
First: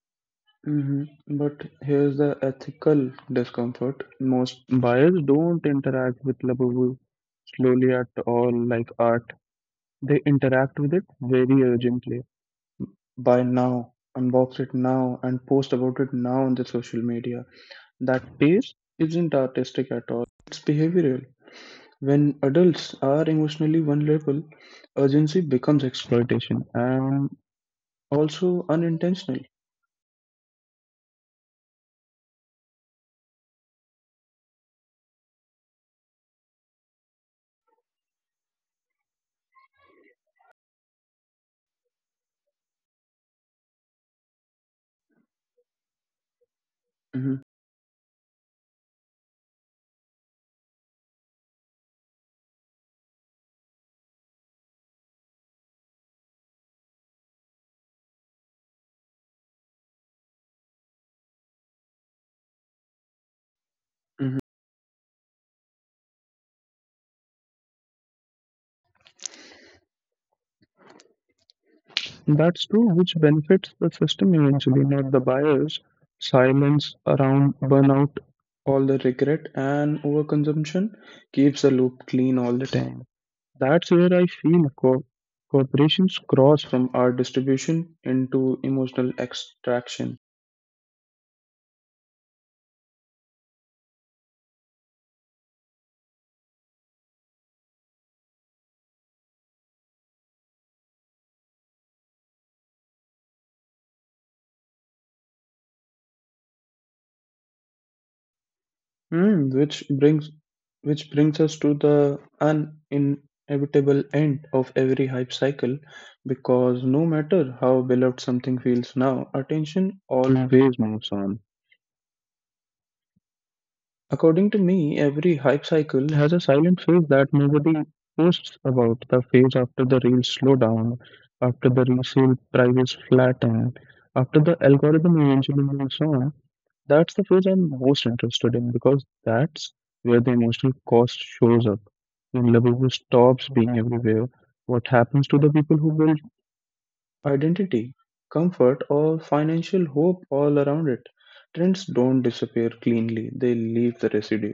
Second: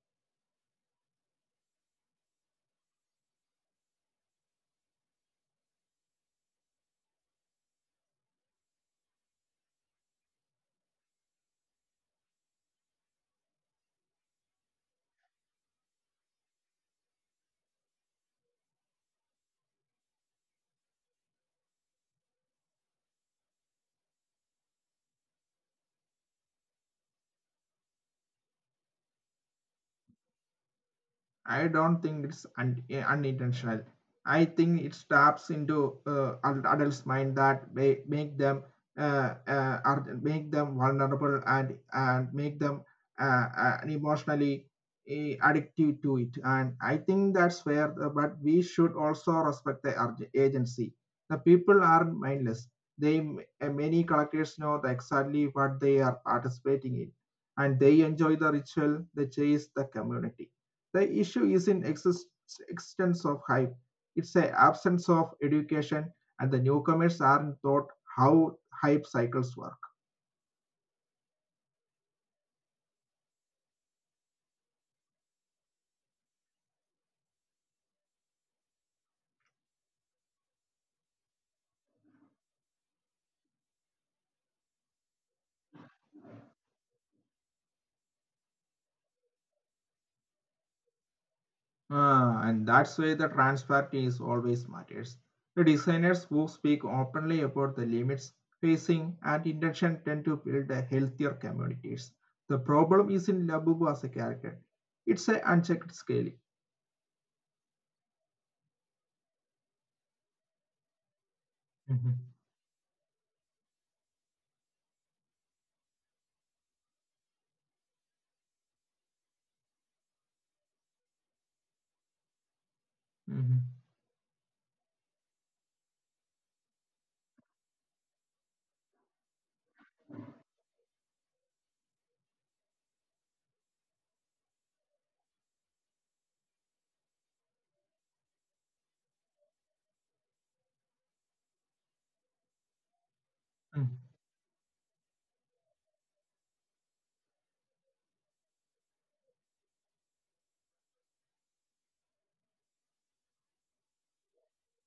Speaker 1: Mhm. But here's the ethical discomfort. Most buyers don't interact with Labubu slowly at all like art. They interact with it very urgently. Buy now, unbox it now, and post about it now on the social media. That pace isn't artistic at all. It's behavioral. When adults are emotionally vulnerable, urgency becomes exploitation, and also unintentional.
Speaker 2: I don't think it's unintentional. I think it taps into adults' mind that make them are make them vulnerable and make them emotionally addictive to it. And I think
Speaker 1: Mhm.
Speaker 2: that's where. But we should also respect the agency. The people are mindless. They Many collectors know exactly what they are participating in, and they enjoy the ritual, the chase, the community the issue is in existence of hype, it's the
Speaker 1: Mhm.
Speaker 2: absence of education, and the newcomers aren't taught how hype cycles work.
Speaker 1: That's true, which benefits the system eventually, not the buyers. Silence around burnout, all the regret and overconsumption keeps the loop clean all the time. That's where I feel corporations cross from art distribution into emotional extraction.
Speaker 2: Ah, and that's why the transparency is always matters. The designers who speak openly about the limits, facing, and intention tend to build a healthier communities. The problem isn't Labubu as a character; it's a unchecked scaling.
Speaker 1: Mm, which brings us to
Speaker 2: Mhm,
Speaker 1: the uninevitable end of every hype cycle, because no matter how beloved something feels now, attention always moves on.
Speaker 2: mhm,
Speaker 1: According to me, every hype cycle has a silent phase that nobody posts about, the phase after the reels slow down, after the resale prices flatten, after the algorithm eventually moves on. That's the phase I'm most interested in, because that's where the emotional cost shows up. When Labubu stops
Speaker 2: mhm.
Speaker 1: being everywhere, what happens to the people who build identity, comfort, or financial hope all around it? Trends don't disappear cleanly, they leave the residue.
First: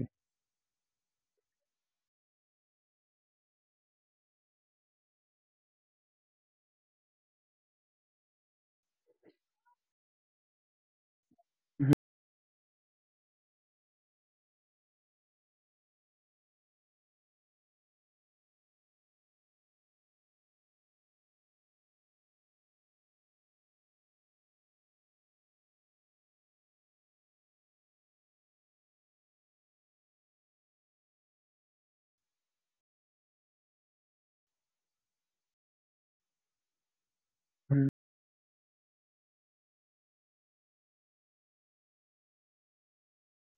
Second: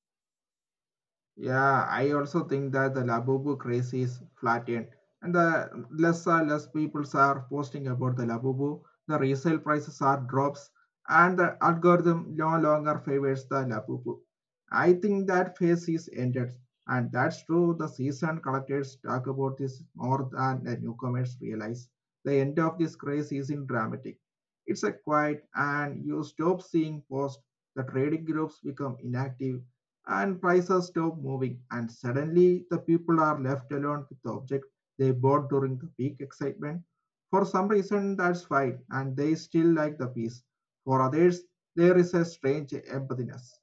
Speaker 2: Yeah, I also think that the Labubu craze is flattened, and the less and less people are posting about the Labubu. The resale prices are drops, and the algorithm no longer favors the Labubu. I think that phase is ended, and that's true. The seasoned collectors talk about this more than the newcomers realize. The end of this craze isn't dramatic. It's a quiet, and you stop seeing posts. The trading groups become inactive and prices stop moving and suddenly the people are left alone with the object they bought during the peak excitement for some
Speaker 1: Mhm.
Speaker 2: reason that's fine and they still like the piece for others there is a strange emptiness.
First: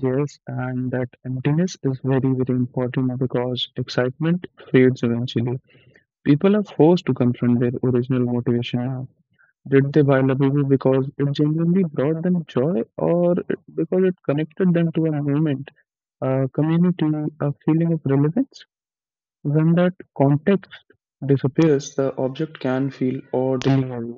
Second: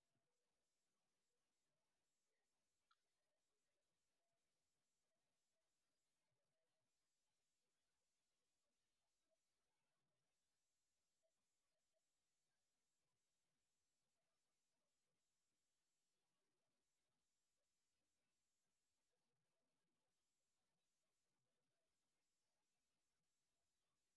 Speaker 1: Yes, and that emptiness is very, very important because excitement fades eventually. People are forced to confront their original motivation now. Did they buy Labubu because it genuinely brought them joy, or because it connected them to a movement, a community, a feeling of relevance? When that context disappears, the object can feel oddly heavy.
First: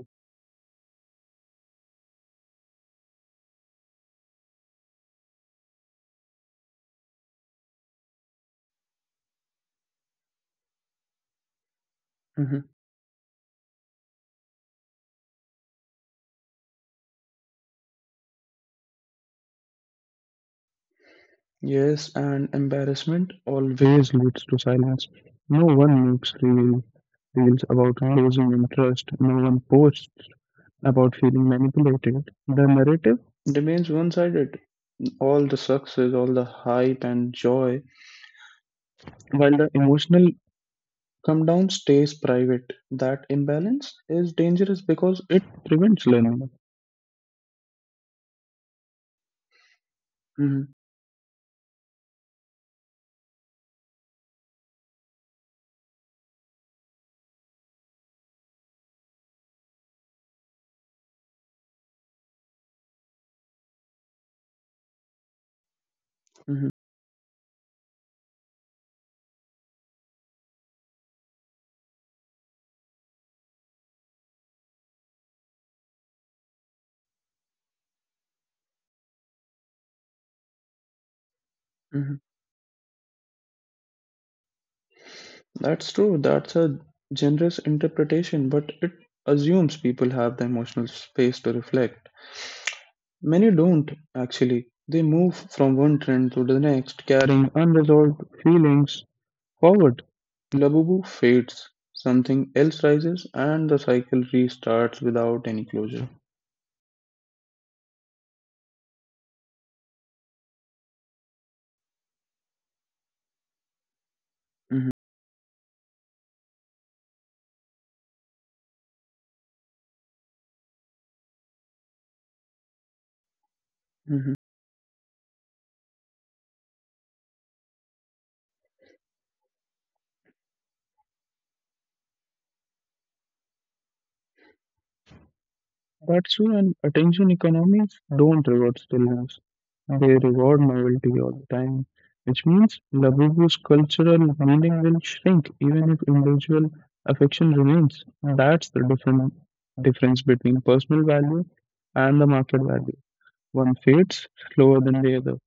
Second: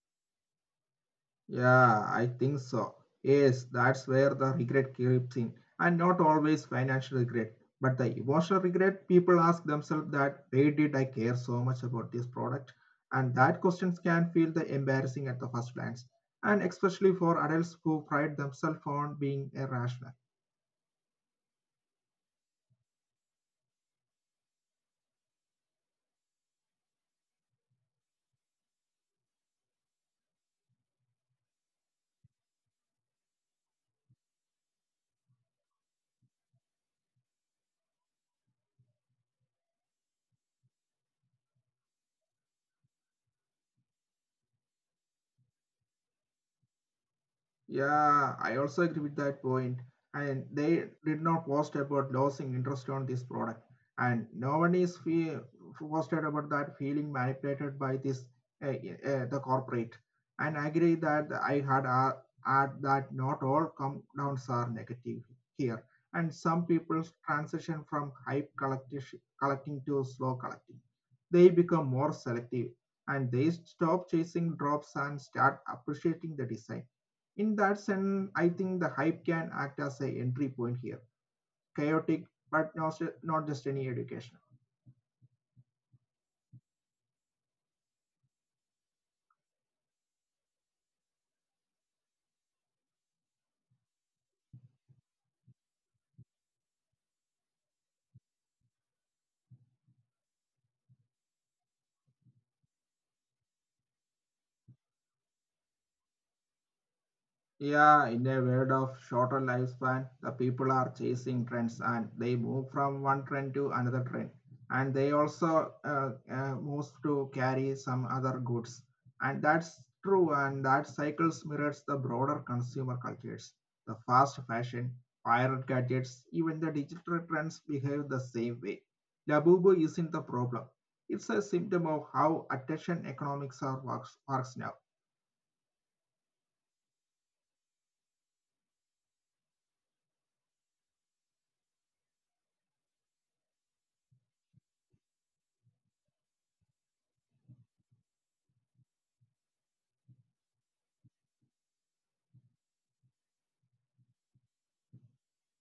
Speaker 2: Yeah, I think so. Yes, that's where the regret creeps in. And not always financial regret, but the emotional regret. People ask themselves that why did I care so much about this product?
Speaker 1: hmm
Speaker 2: And that questions can feel the embarrassing at the first glance. And especially for adults who pride themselves on being irrational.
Speaker 1: Yes, and embarrassment always leads to silence. No one makes real reels about losing interest. No one posts about feeling manipulated. The narrative remains one sided. All the success, all the hype and joy, while the emotional come down stays private. That imbalance is dangerous because it prevents learning.
Speaker 2: Yeah, I also agree with that point. And
Speaker 1: hmm
Speaker 2: they did not post about losing interest on this product. And no one is posted about that feeling manipulated by this uh, the corporate. And I agree that I had add that not all come downs are negative here. And some
Speaker 1: hmm
Speaker 2: people's transition from hype collecting to slow collecting, they become more selective and they stop chasing drops and start appreciating the design in that sense, I think the hype can act as an entry point here.
Speaker 1: hmm
Speaker 2: Chaotic, but not just any education.
Speaker 1: That's true. That's a generous interpretation, but it assumes people have the emotional space to reflect. Many don't, actually. They move from one trend to the next, carrying unresolved feelings forward. Labubu fades, something else rises, and the cycle restarts without any closure.
Speaker 2: Yeah, in a world of shorter lifespan, the people are chasing trends and they move from one trend to another trend. And
Speaker 1: Mhm.
Speaker 2: they also move to carry some other goods. And that's true, and that cycles mirrors the broader consumer cultures. The fast
Speaker 1: Mhm.
Speaker 2: fashion, pirate gadgets, even the digital trends behave the same way. Labubu isn't the problem. It's a symptom of how attention economics works now.
Speaker 1: That's when attention economies don't reward stillness. They reward novelty all the time, which means Labubu's cultural meaning will shrink even if individual affection remains. That's the different difference between personal value and the market value. One fades slower than the other.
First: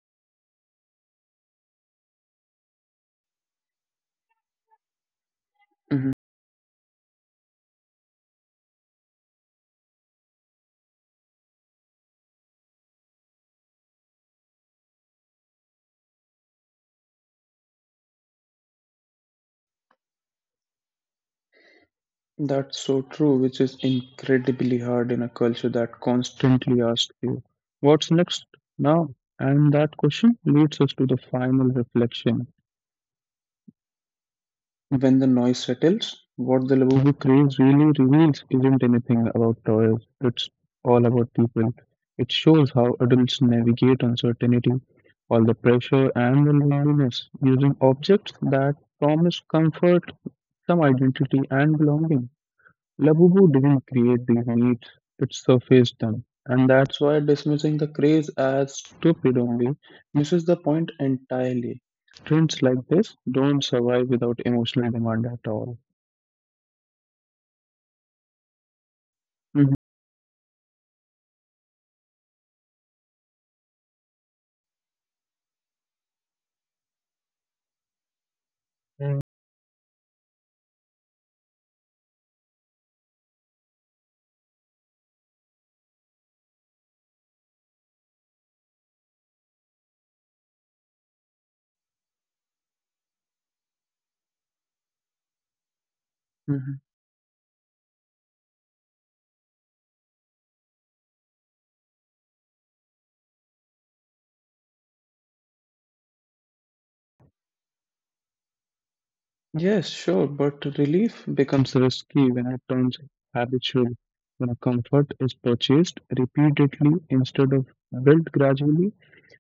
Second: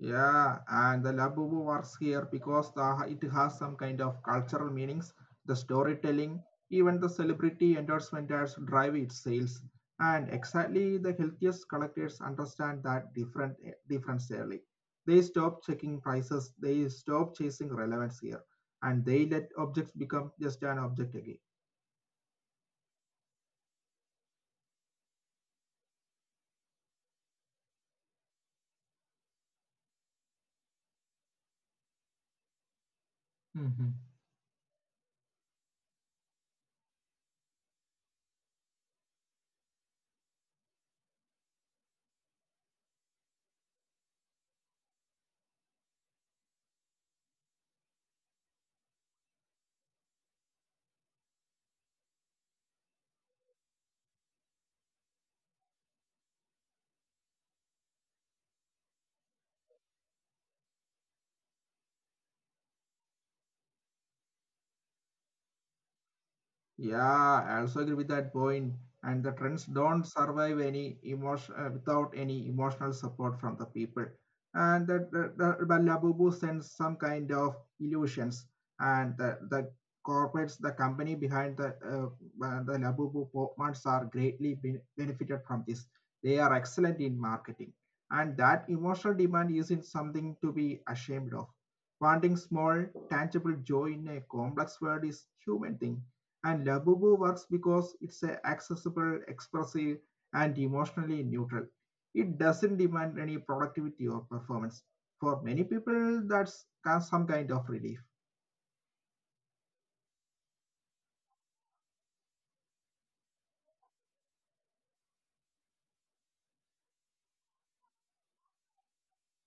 Speaker 2: Yeah, and the Labubu works here because it has some kind of cultural meanings, the storytelling, even the celebrity endorsement ads drive its sales. And exactly the healthiest collectors understand that difference early. They stop checking prices, they stop chasing relevance here, and they let objects become just an object again.
Speaker 1: That's so true, which is incredibly hard in a culture that constantly asks you, what's next now? And that question leads us to the final reflection. When the noise settles, what the Labubu craze really reveals isn't anything about toys, it's all about people. It shows how adults navigate uncertainty, all the pressure and the loneliness, using objects that promise comfort, some identity, and belonging. Labubu didn't create these myths, it surfaced them. And that's why dismissing the craze as stupid only misses the point entirely. Trends like this don't survive without emotional demand at all.
Speaker 2: Yeah, I also agree with that point. And the trends
Speaker 1: Mhm.
Speaker 2: don't survive any emotion without any emotional support from the people. And that the Labubu sends some kind of illusions, and
Speaker 1: Mm.
Speaker 2: the corporates, the company behind the Labubu portmans are greatly benefited from this. They are excellent in marketing, and that emotional demand isn't something to be ashamed of. Wanting small, tangible joy in a complex world is human thing and
Speaker 1: Mhm.
Speaker 2: Labubu works because it's accessible, expressive, and emotionally neutral. It doesn't demand any productivity or performance. For many people, that's some kind of relief.
Speaker 1: Yes, sure, but relief becomes risky when it turns habitual. When comfort is purchased repeatedly instead of built gradually,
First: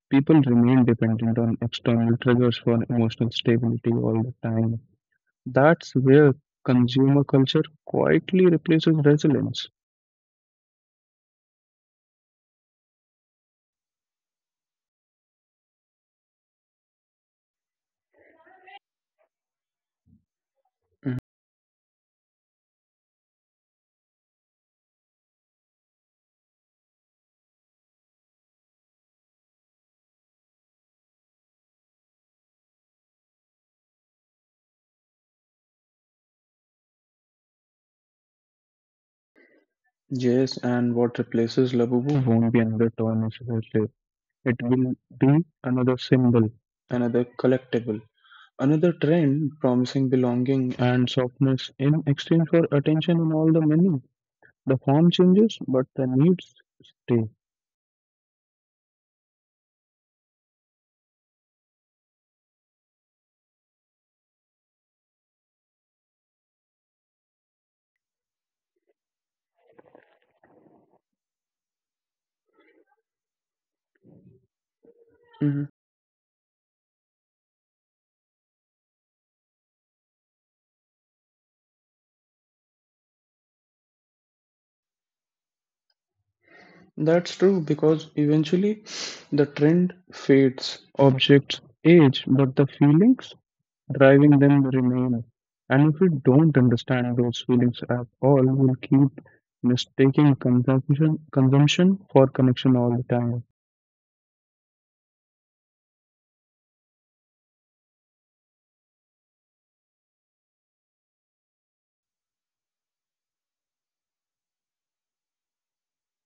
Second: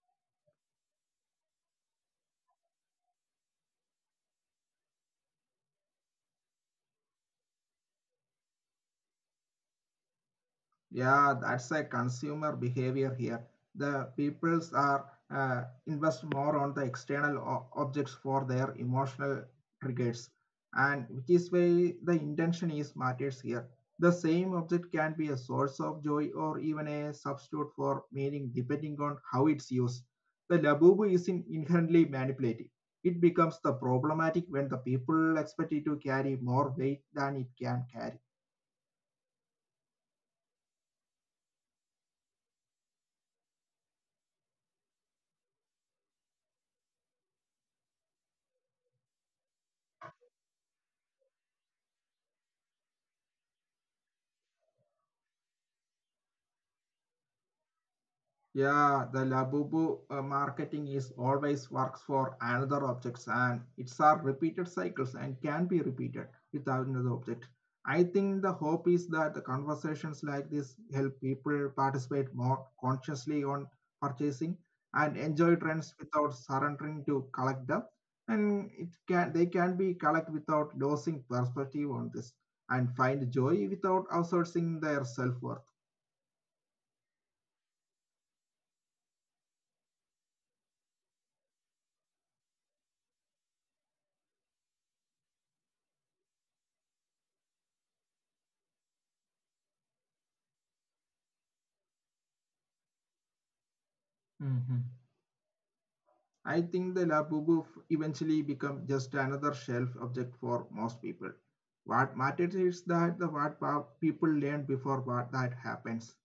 Speaker 1: people remain dependent on external triggers for emotional stability all the time. That's where consumer culture quietly replaces resilience.
Speaker 2: Yeah, that's a consumer behavior here. The peoples are invest more on the external objects for their emotional triggers, and
Speaker 1: Mhm.
Speaker 2: which is why the intention is matters here. The same object can be a source of joy or even a substitute for meaning, depending on how it's used. The labubu is inherently manipulative. It becomes the problematic when the people expect it to carry more weight than it can carry.
Speaker 1: Yes, and what replaces Labubu? Won't be another toy necessarily. It will be another symbol. Another collectible. Another trend promising belonging and softness in exchange for attention in all the many. The form changes, but the needs stay.
Speaker 2: Yeah, the Labubu marketing is always works for another objects and it's are repeated cycles and can be repeated with another object. I think the hope is that the conversations like this help people participate more consciously on purchasing and enjoy
Speaker 1: Mhm.
Speaker 2: trends without surrendering to collect them. And it can they can be collect without losing perspective on this and find joy without outsourcing their self-worth.
Speaker 1: That's true because eventually the trend fades. Objects age, but the feelings driving them remain. And if we don't understand those feelings at all, we'll keep mistaking consumption for connection all the time.
Speaker 2: I think the Labubu eventually become just another shelf object for most people. What matters is that the what people learn before what that happens.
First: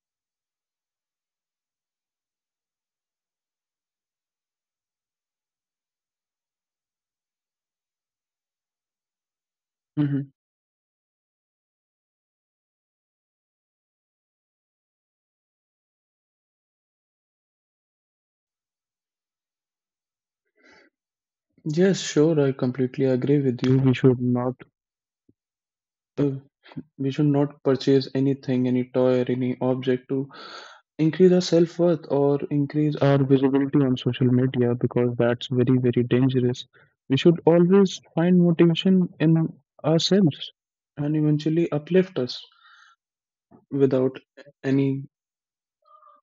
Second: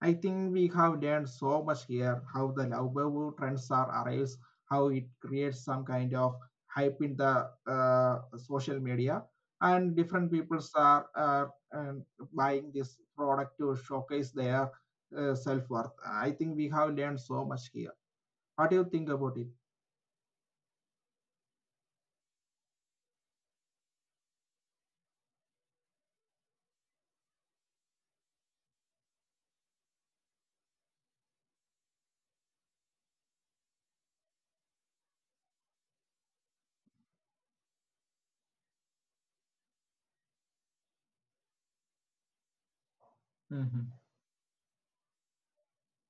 Speaker 2: I think we have learned so much here, how the Labubu trends are arise, how it creates some kind of hype in the social media, and
Speaker 1: hmm
Speaker 2: different people are um, buying this product to showcase their self worth. I think we have learned so much here. What do you think about it?
Speaker 1: Yes, sure, I completely agree with you. Uh, we should not purchase anything, any toy or any object to increase our self-worth or increase our visibility on social media, because that's very very dangerous. We should always find motivation in ourselves and eventually uplift us.
Speaker 2: Mhm.
Speaker 1: Without any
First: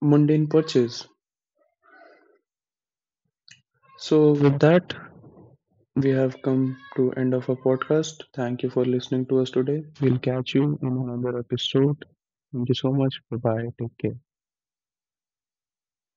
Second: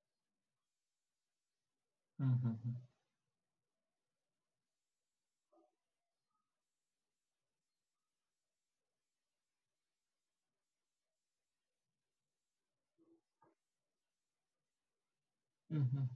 Speaker 1: mundane purchase.
Speaker 2: うん、うん
Speaker 1: So with that, we have come to end of our podcast. Thank you for listening to us today. We'll catch you in another episode. Thank you so much. Bye bye. Take care.
Speaker 2: うん。うん、うん。